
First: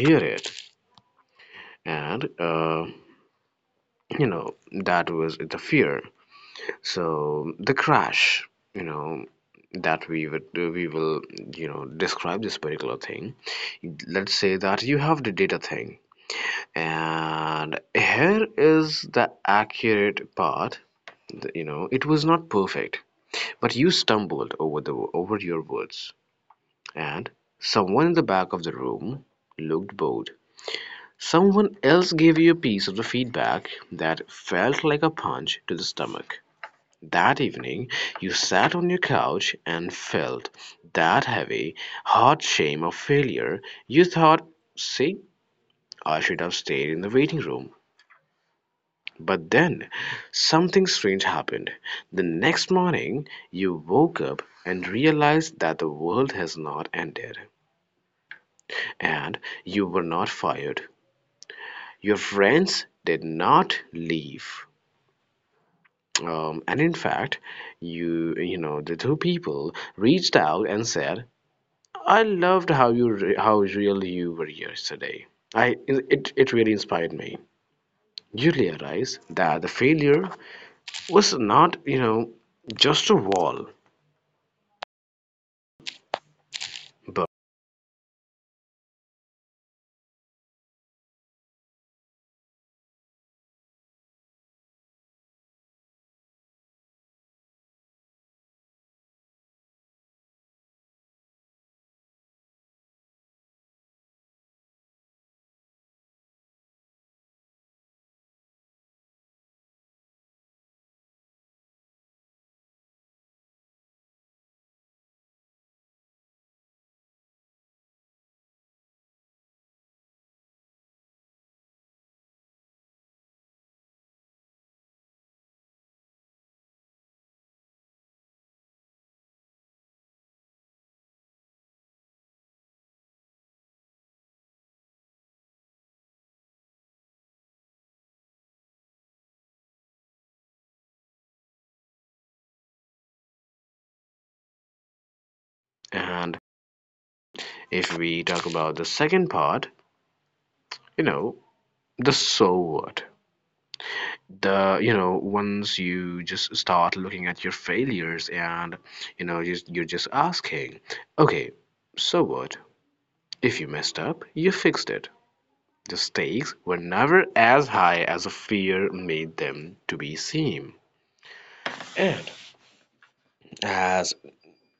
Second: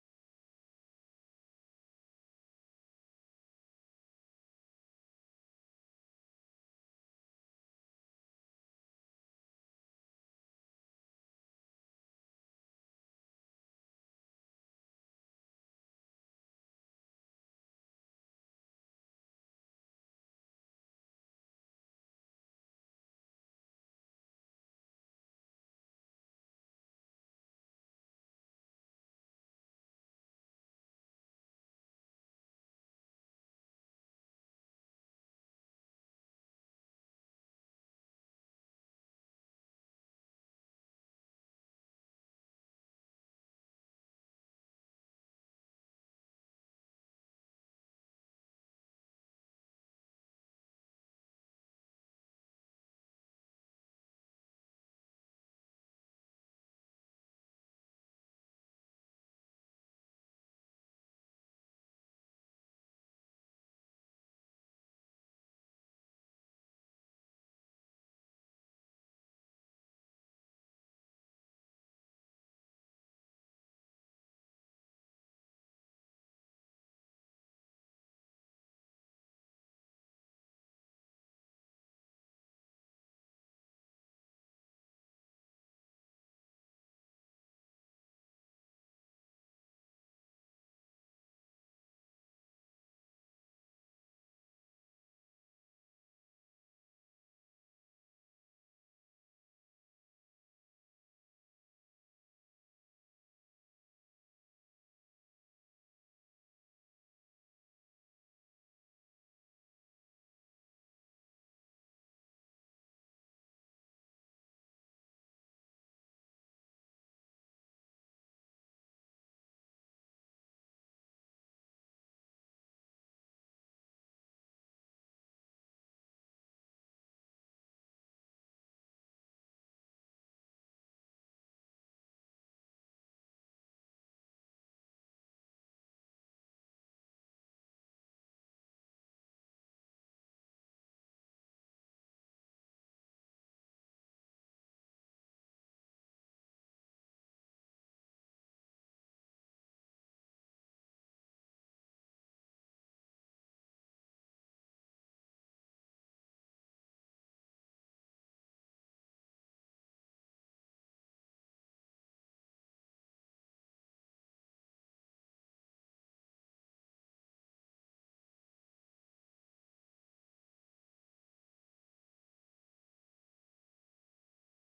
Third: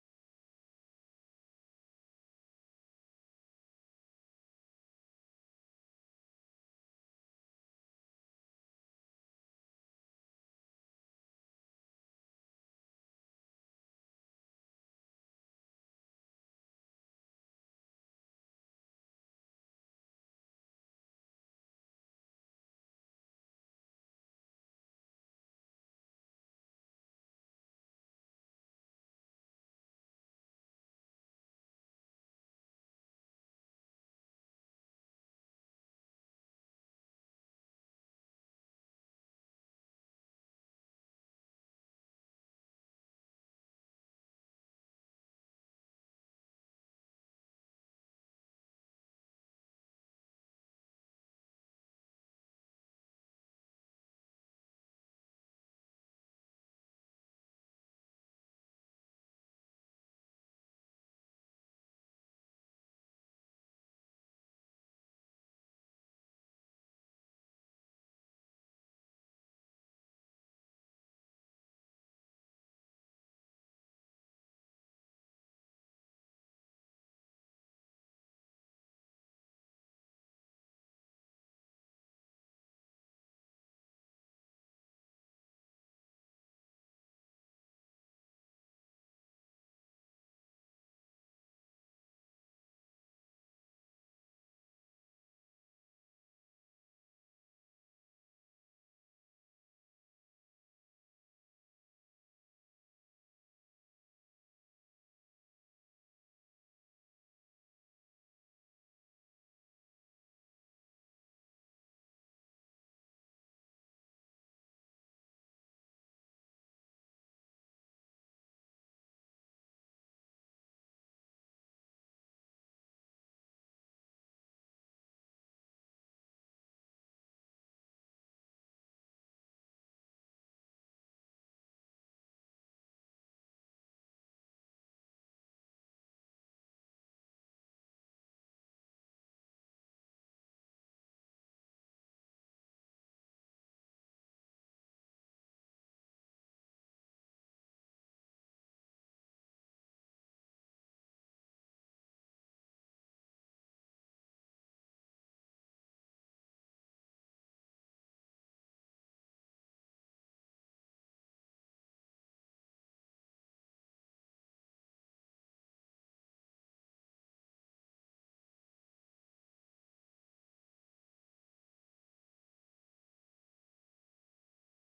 [SPEAKER 2] hear it, and uh, you know, that was the fear. So the crash, you know, that we would uh, we will, you know, describe this particular thing. Let's say that you have the data thing, and here is the accurate part. You know, it was not perfect, but you stumbled over the over your words, and someone in the back of the room looked bored. Someone else gave you a piece of the feedback that felt like a punch to the stomach. That evening, you sat on your couch and felt that heavy, hot shame of failure. You thought, see, I should have stayed in the waiting room. But then, something strange happened. The next morning, you woke up and realized that the world has not ended, and you were not fired. Your friends did not leave. Um, and in fact, you you know the two people reached out and said, I loved how you re- how real you were yesterday. I it it really inspired me. You realize that the failure was not, you know, just a wall, but, and if we talk about the second part, you know, the so what, the you know, once you just start looking at your failures and, you know, just you're just asking, okay, so what if you messed up, you fixed it. The stakes were never as high as a fear made them to be seem. And as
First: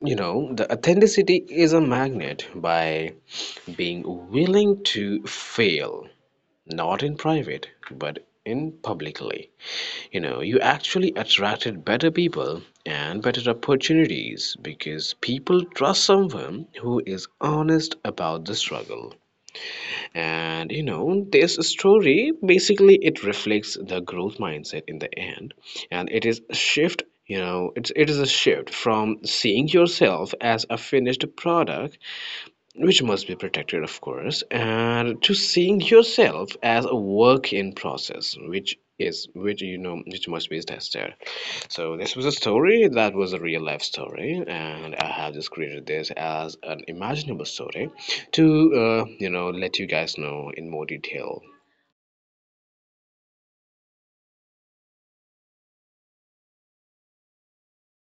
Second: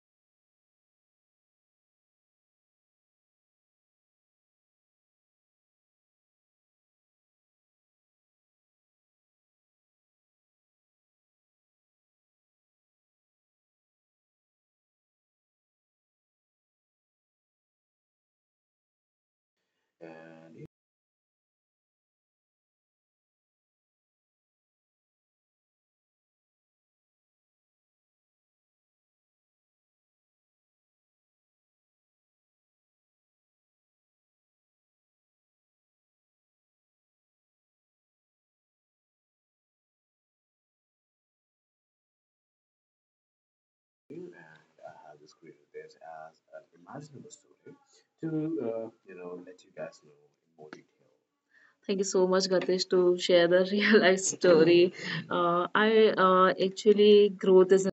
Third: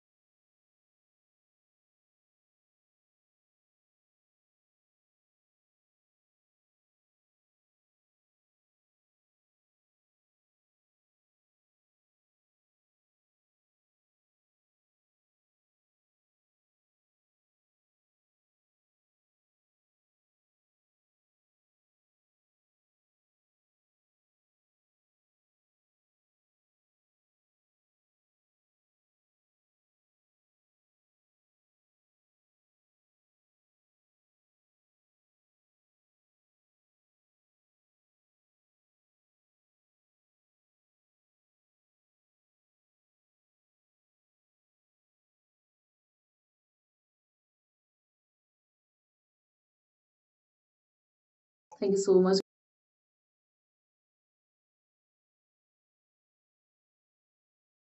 [SPEAKER 2] you know, the authenticity is a magnet by being willing to fail, not in private, but in publicly. You know, you actually attracted better people and better opportunities because people trust someone who is honest about the struggle. And you know, this story basically, it reflects the growth mindset in the end, and it is a shift, you know, it's it is a shift from seeing yourself as a finished product, which must be protected, of course, and to seeing yourself as a work in process, which is which you know which must be tested. So this was a story that was a real life story, and I have just created this as an imaginable story to uh, you know, let you guys know in more detail.
[SPEAKER 3] thank you
[SPEAKER 1] thank you
[SPEAKER 3] so
[SPEAKER 1] so
[SPEAKER 3] much.
[SPEAKER 1] much, Gatish, to share the real life story. Uh, I uh, actually growth is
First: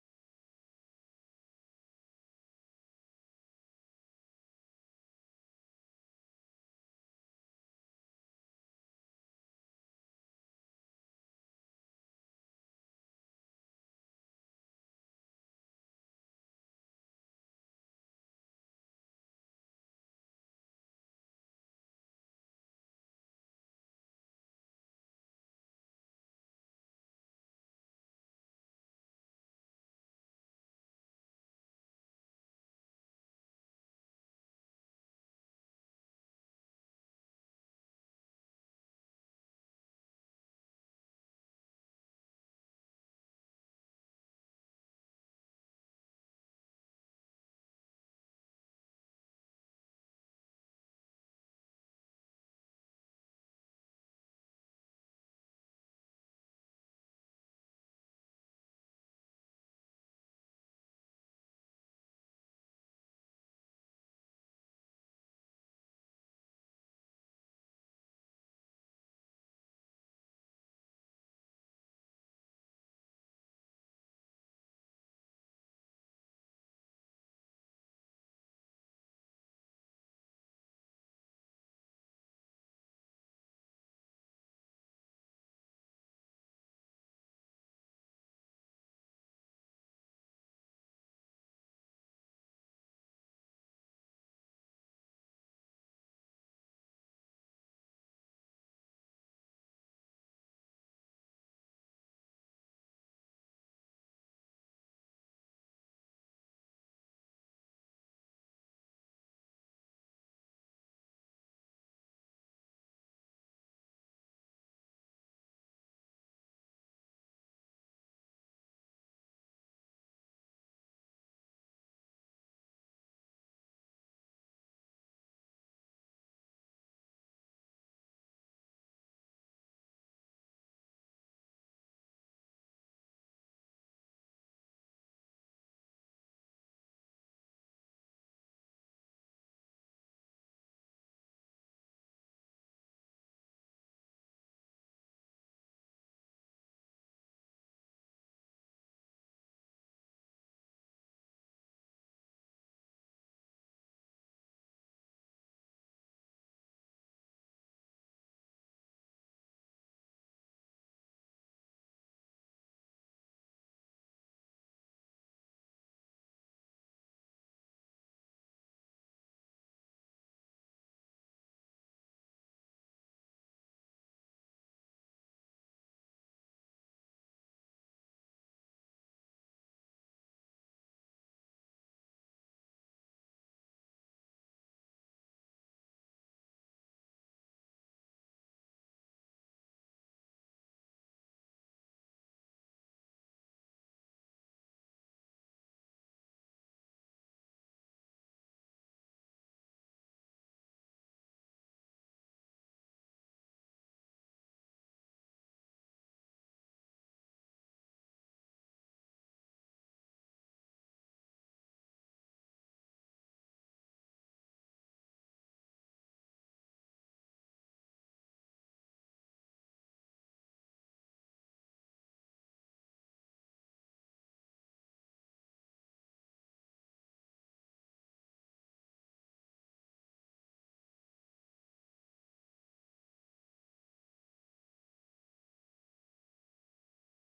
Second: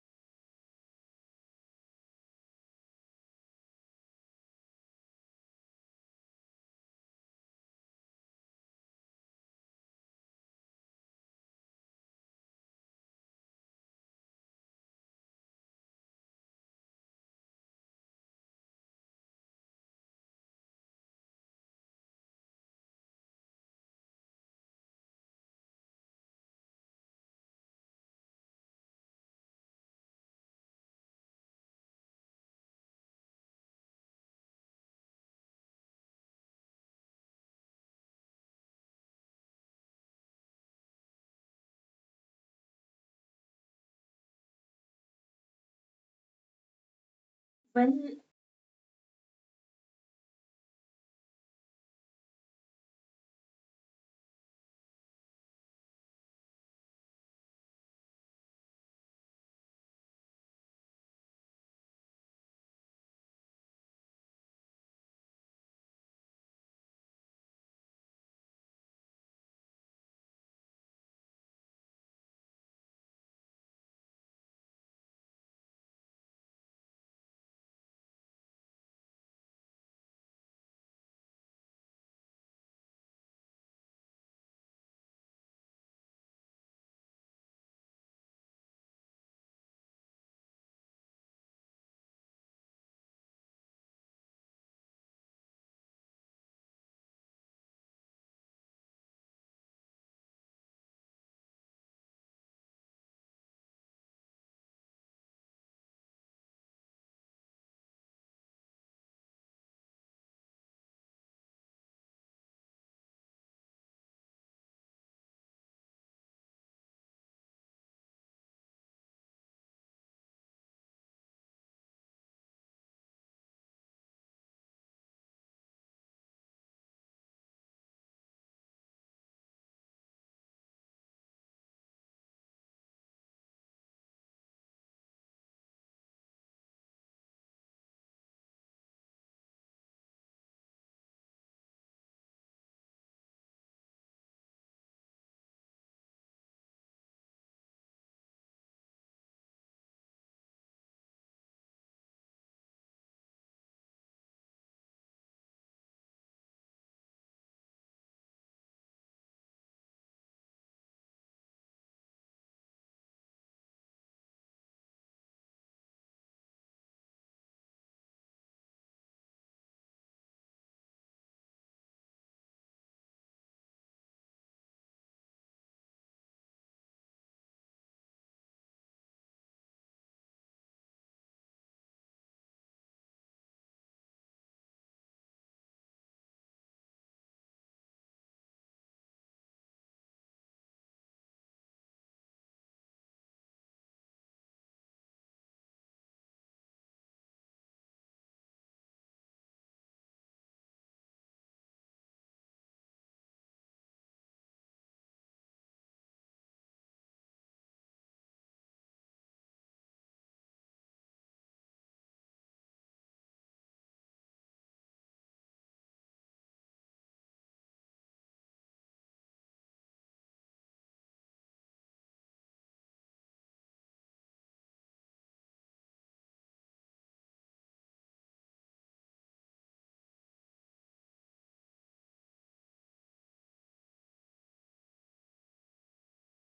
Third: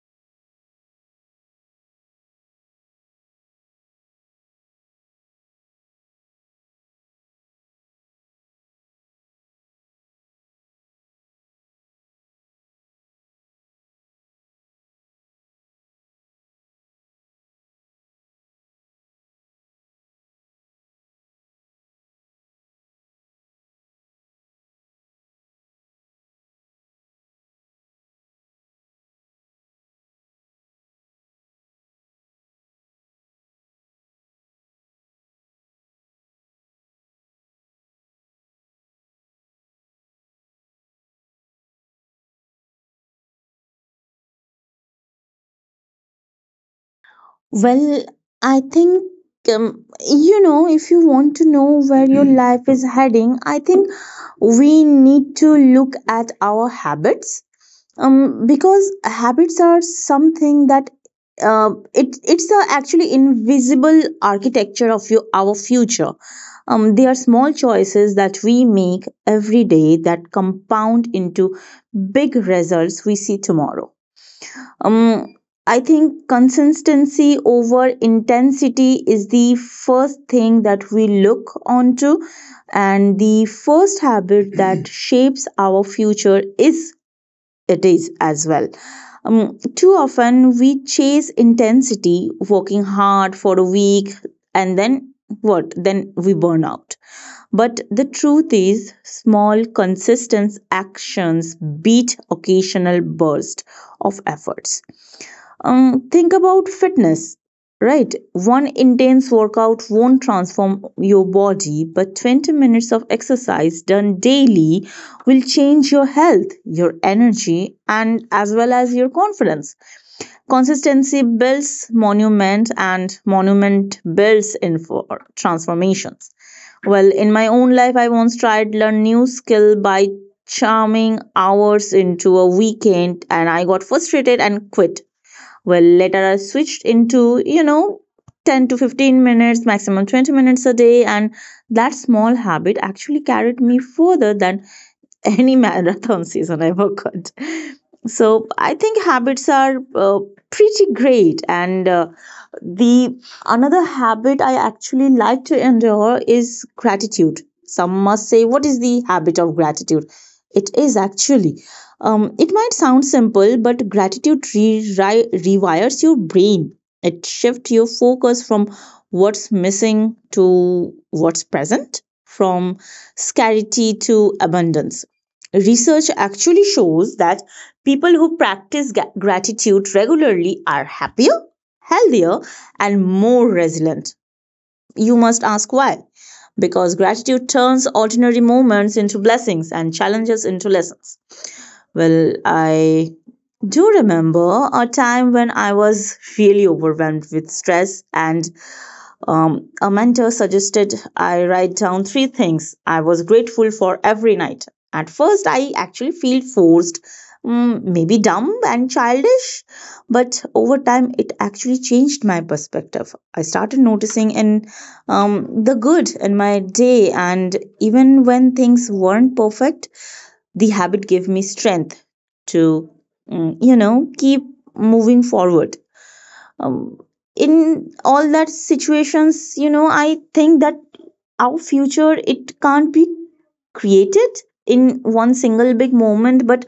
[SPEAKER 1] well,
[SPEAKER 3] Well, I think, um, you know, if you want to know where your life is heading, I think we need to look at our habits. Um, because habits are something that uh, it, it's the actually invisible architecture of your, our future. Um, they are small choices that we make every day that compound into big results we see tomorrow. Um, I think consistency over intensity is the first thing that we look onto, and the first habit that shapes our future is it is as well. Um, too often we chase intensity, working hard for a week, and then what? Then we burn out. But the truth is, small, consistent actions beat occasional bursts of efforts. Um, think about fitness, right? One intense workout won't transform your body, but twenty minutes of exercise done daily will change your health, your energy, and as well as your confidence. Consistency builds monument, and monument builds in for transformations. Well, in my own life, I once tried learn new skill by charming hours into a weekend, and I got frustrated and quit. Well, later I switched into, you know, ten to fifteen minutes maximum twenty minutes a day, and that small habit actually carried me further than any marathon season I worked. So I think habits are, uh, pretty great. And uh, the another habit I actually like to endure is gratitude. Some must say what is the habit of gratitude? It is actually, um, it might sound simple, but gratitude re- ri- rewires your brain. It shifts your focus from what's missing to what's present, from scarcity to abundance. Research actually shows that people who practice ga- gratitude regularly are happier, healthier, and more resilient. You must ask why. Because gratitude turns ordinary moments into blessings and challenges into lessons. Well, I do remember a time when I was really overwhelmed with stress, and um, a mentor suggested I write down three things I was grateful for every night. At first, I actually feel forced, mm, maybe dumb and childish, but over time, it actually changed my perspective. I started noticing in um, the good in my day, and even when things weren't perfect, the habit gave me strength to, mm, you know, keep moving forward. Um, in all that situations, you know, I think that our future it can't be created in one single big moment, but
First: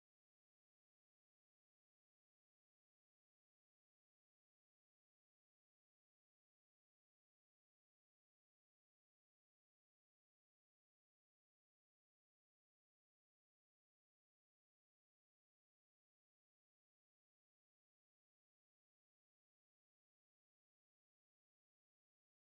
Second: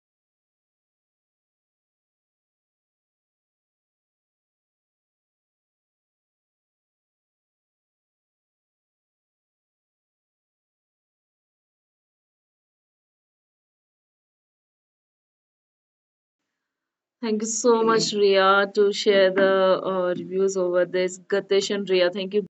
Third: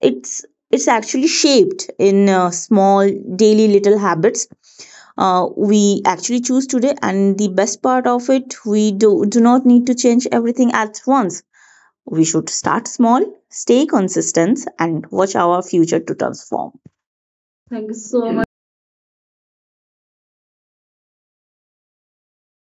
[SPEAKER 3] it's it's actually shaped in uh, small daily little habits uh, we actually choose today. And the best part of it, we do do not need to change everything at once. We should start small, stay consistent, and watch our future to transform.
[SPEAKER 1] thank you
[SPEAKER 3] Thank you
[SPEAKER 1] so much,
[SPEAKER 3] so.
[SPEAKER 1] Ria, to share the uh, reviews over this. Gatesh and Ria, thank you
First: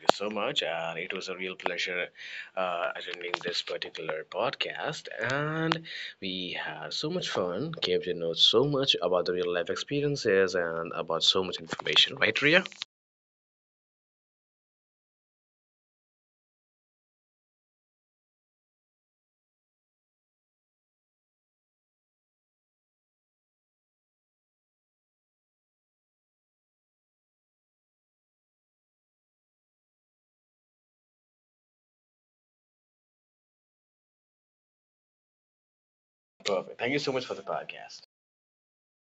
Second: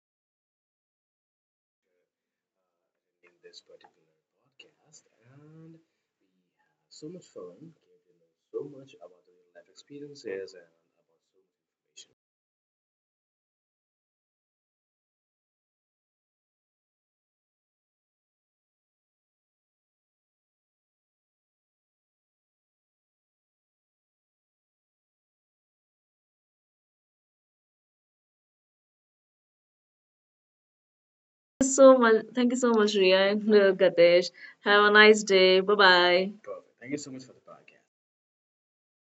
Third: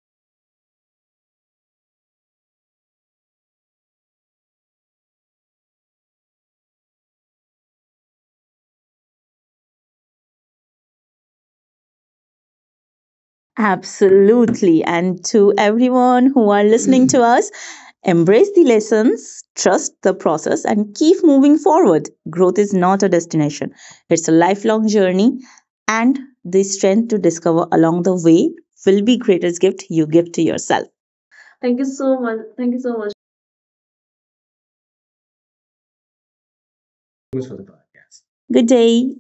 [SPEAKER 2] You so much. And it was a real pleasure uh, attending this particular podcast. And we had so much fun, came to know so much about the real life experiences and about so much information, right, Ria?
[SPEAKER 3] Absolutely. And to everyone who are listening to us, embrace the lessons, trust the process, and keep moving forward. Growth is not a destination, it's a lifelong journey. And the strength to discover along the way will be greatest gift you give to yourself. Thank you
[SPEAKER 1] so
[SPEAKER 3] so
[SPEAKER 1] much.
[SPEAKER 3] much.
[SPEAKER 1] Thank you
[SPEAKER 3] Thank you
[SPEAKER 1] so
[SPEAKER 3] so
[SPEAKER 1] much,
[SPEAKER 3] much.
[SPEAKER 1] Ria and uh, Gatesh. Have a nice day. Bye bye.
[SPEAKER 2] Perfect. Thank you so much for the podcast.
[SPEAKER 3] Good day.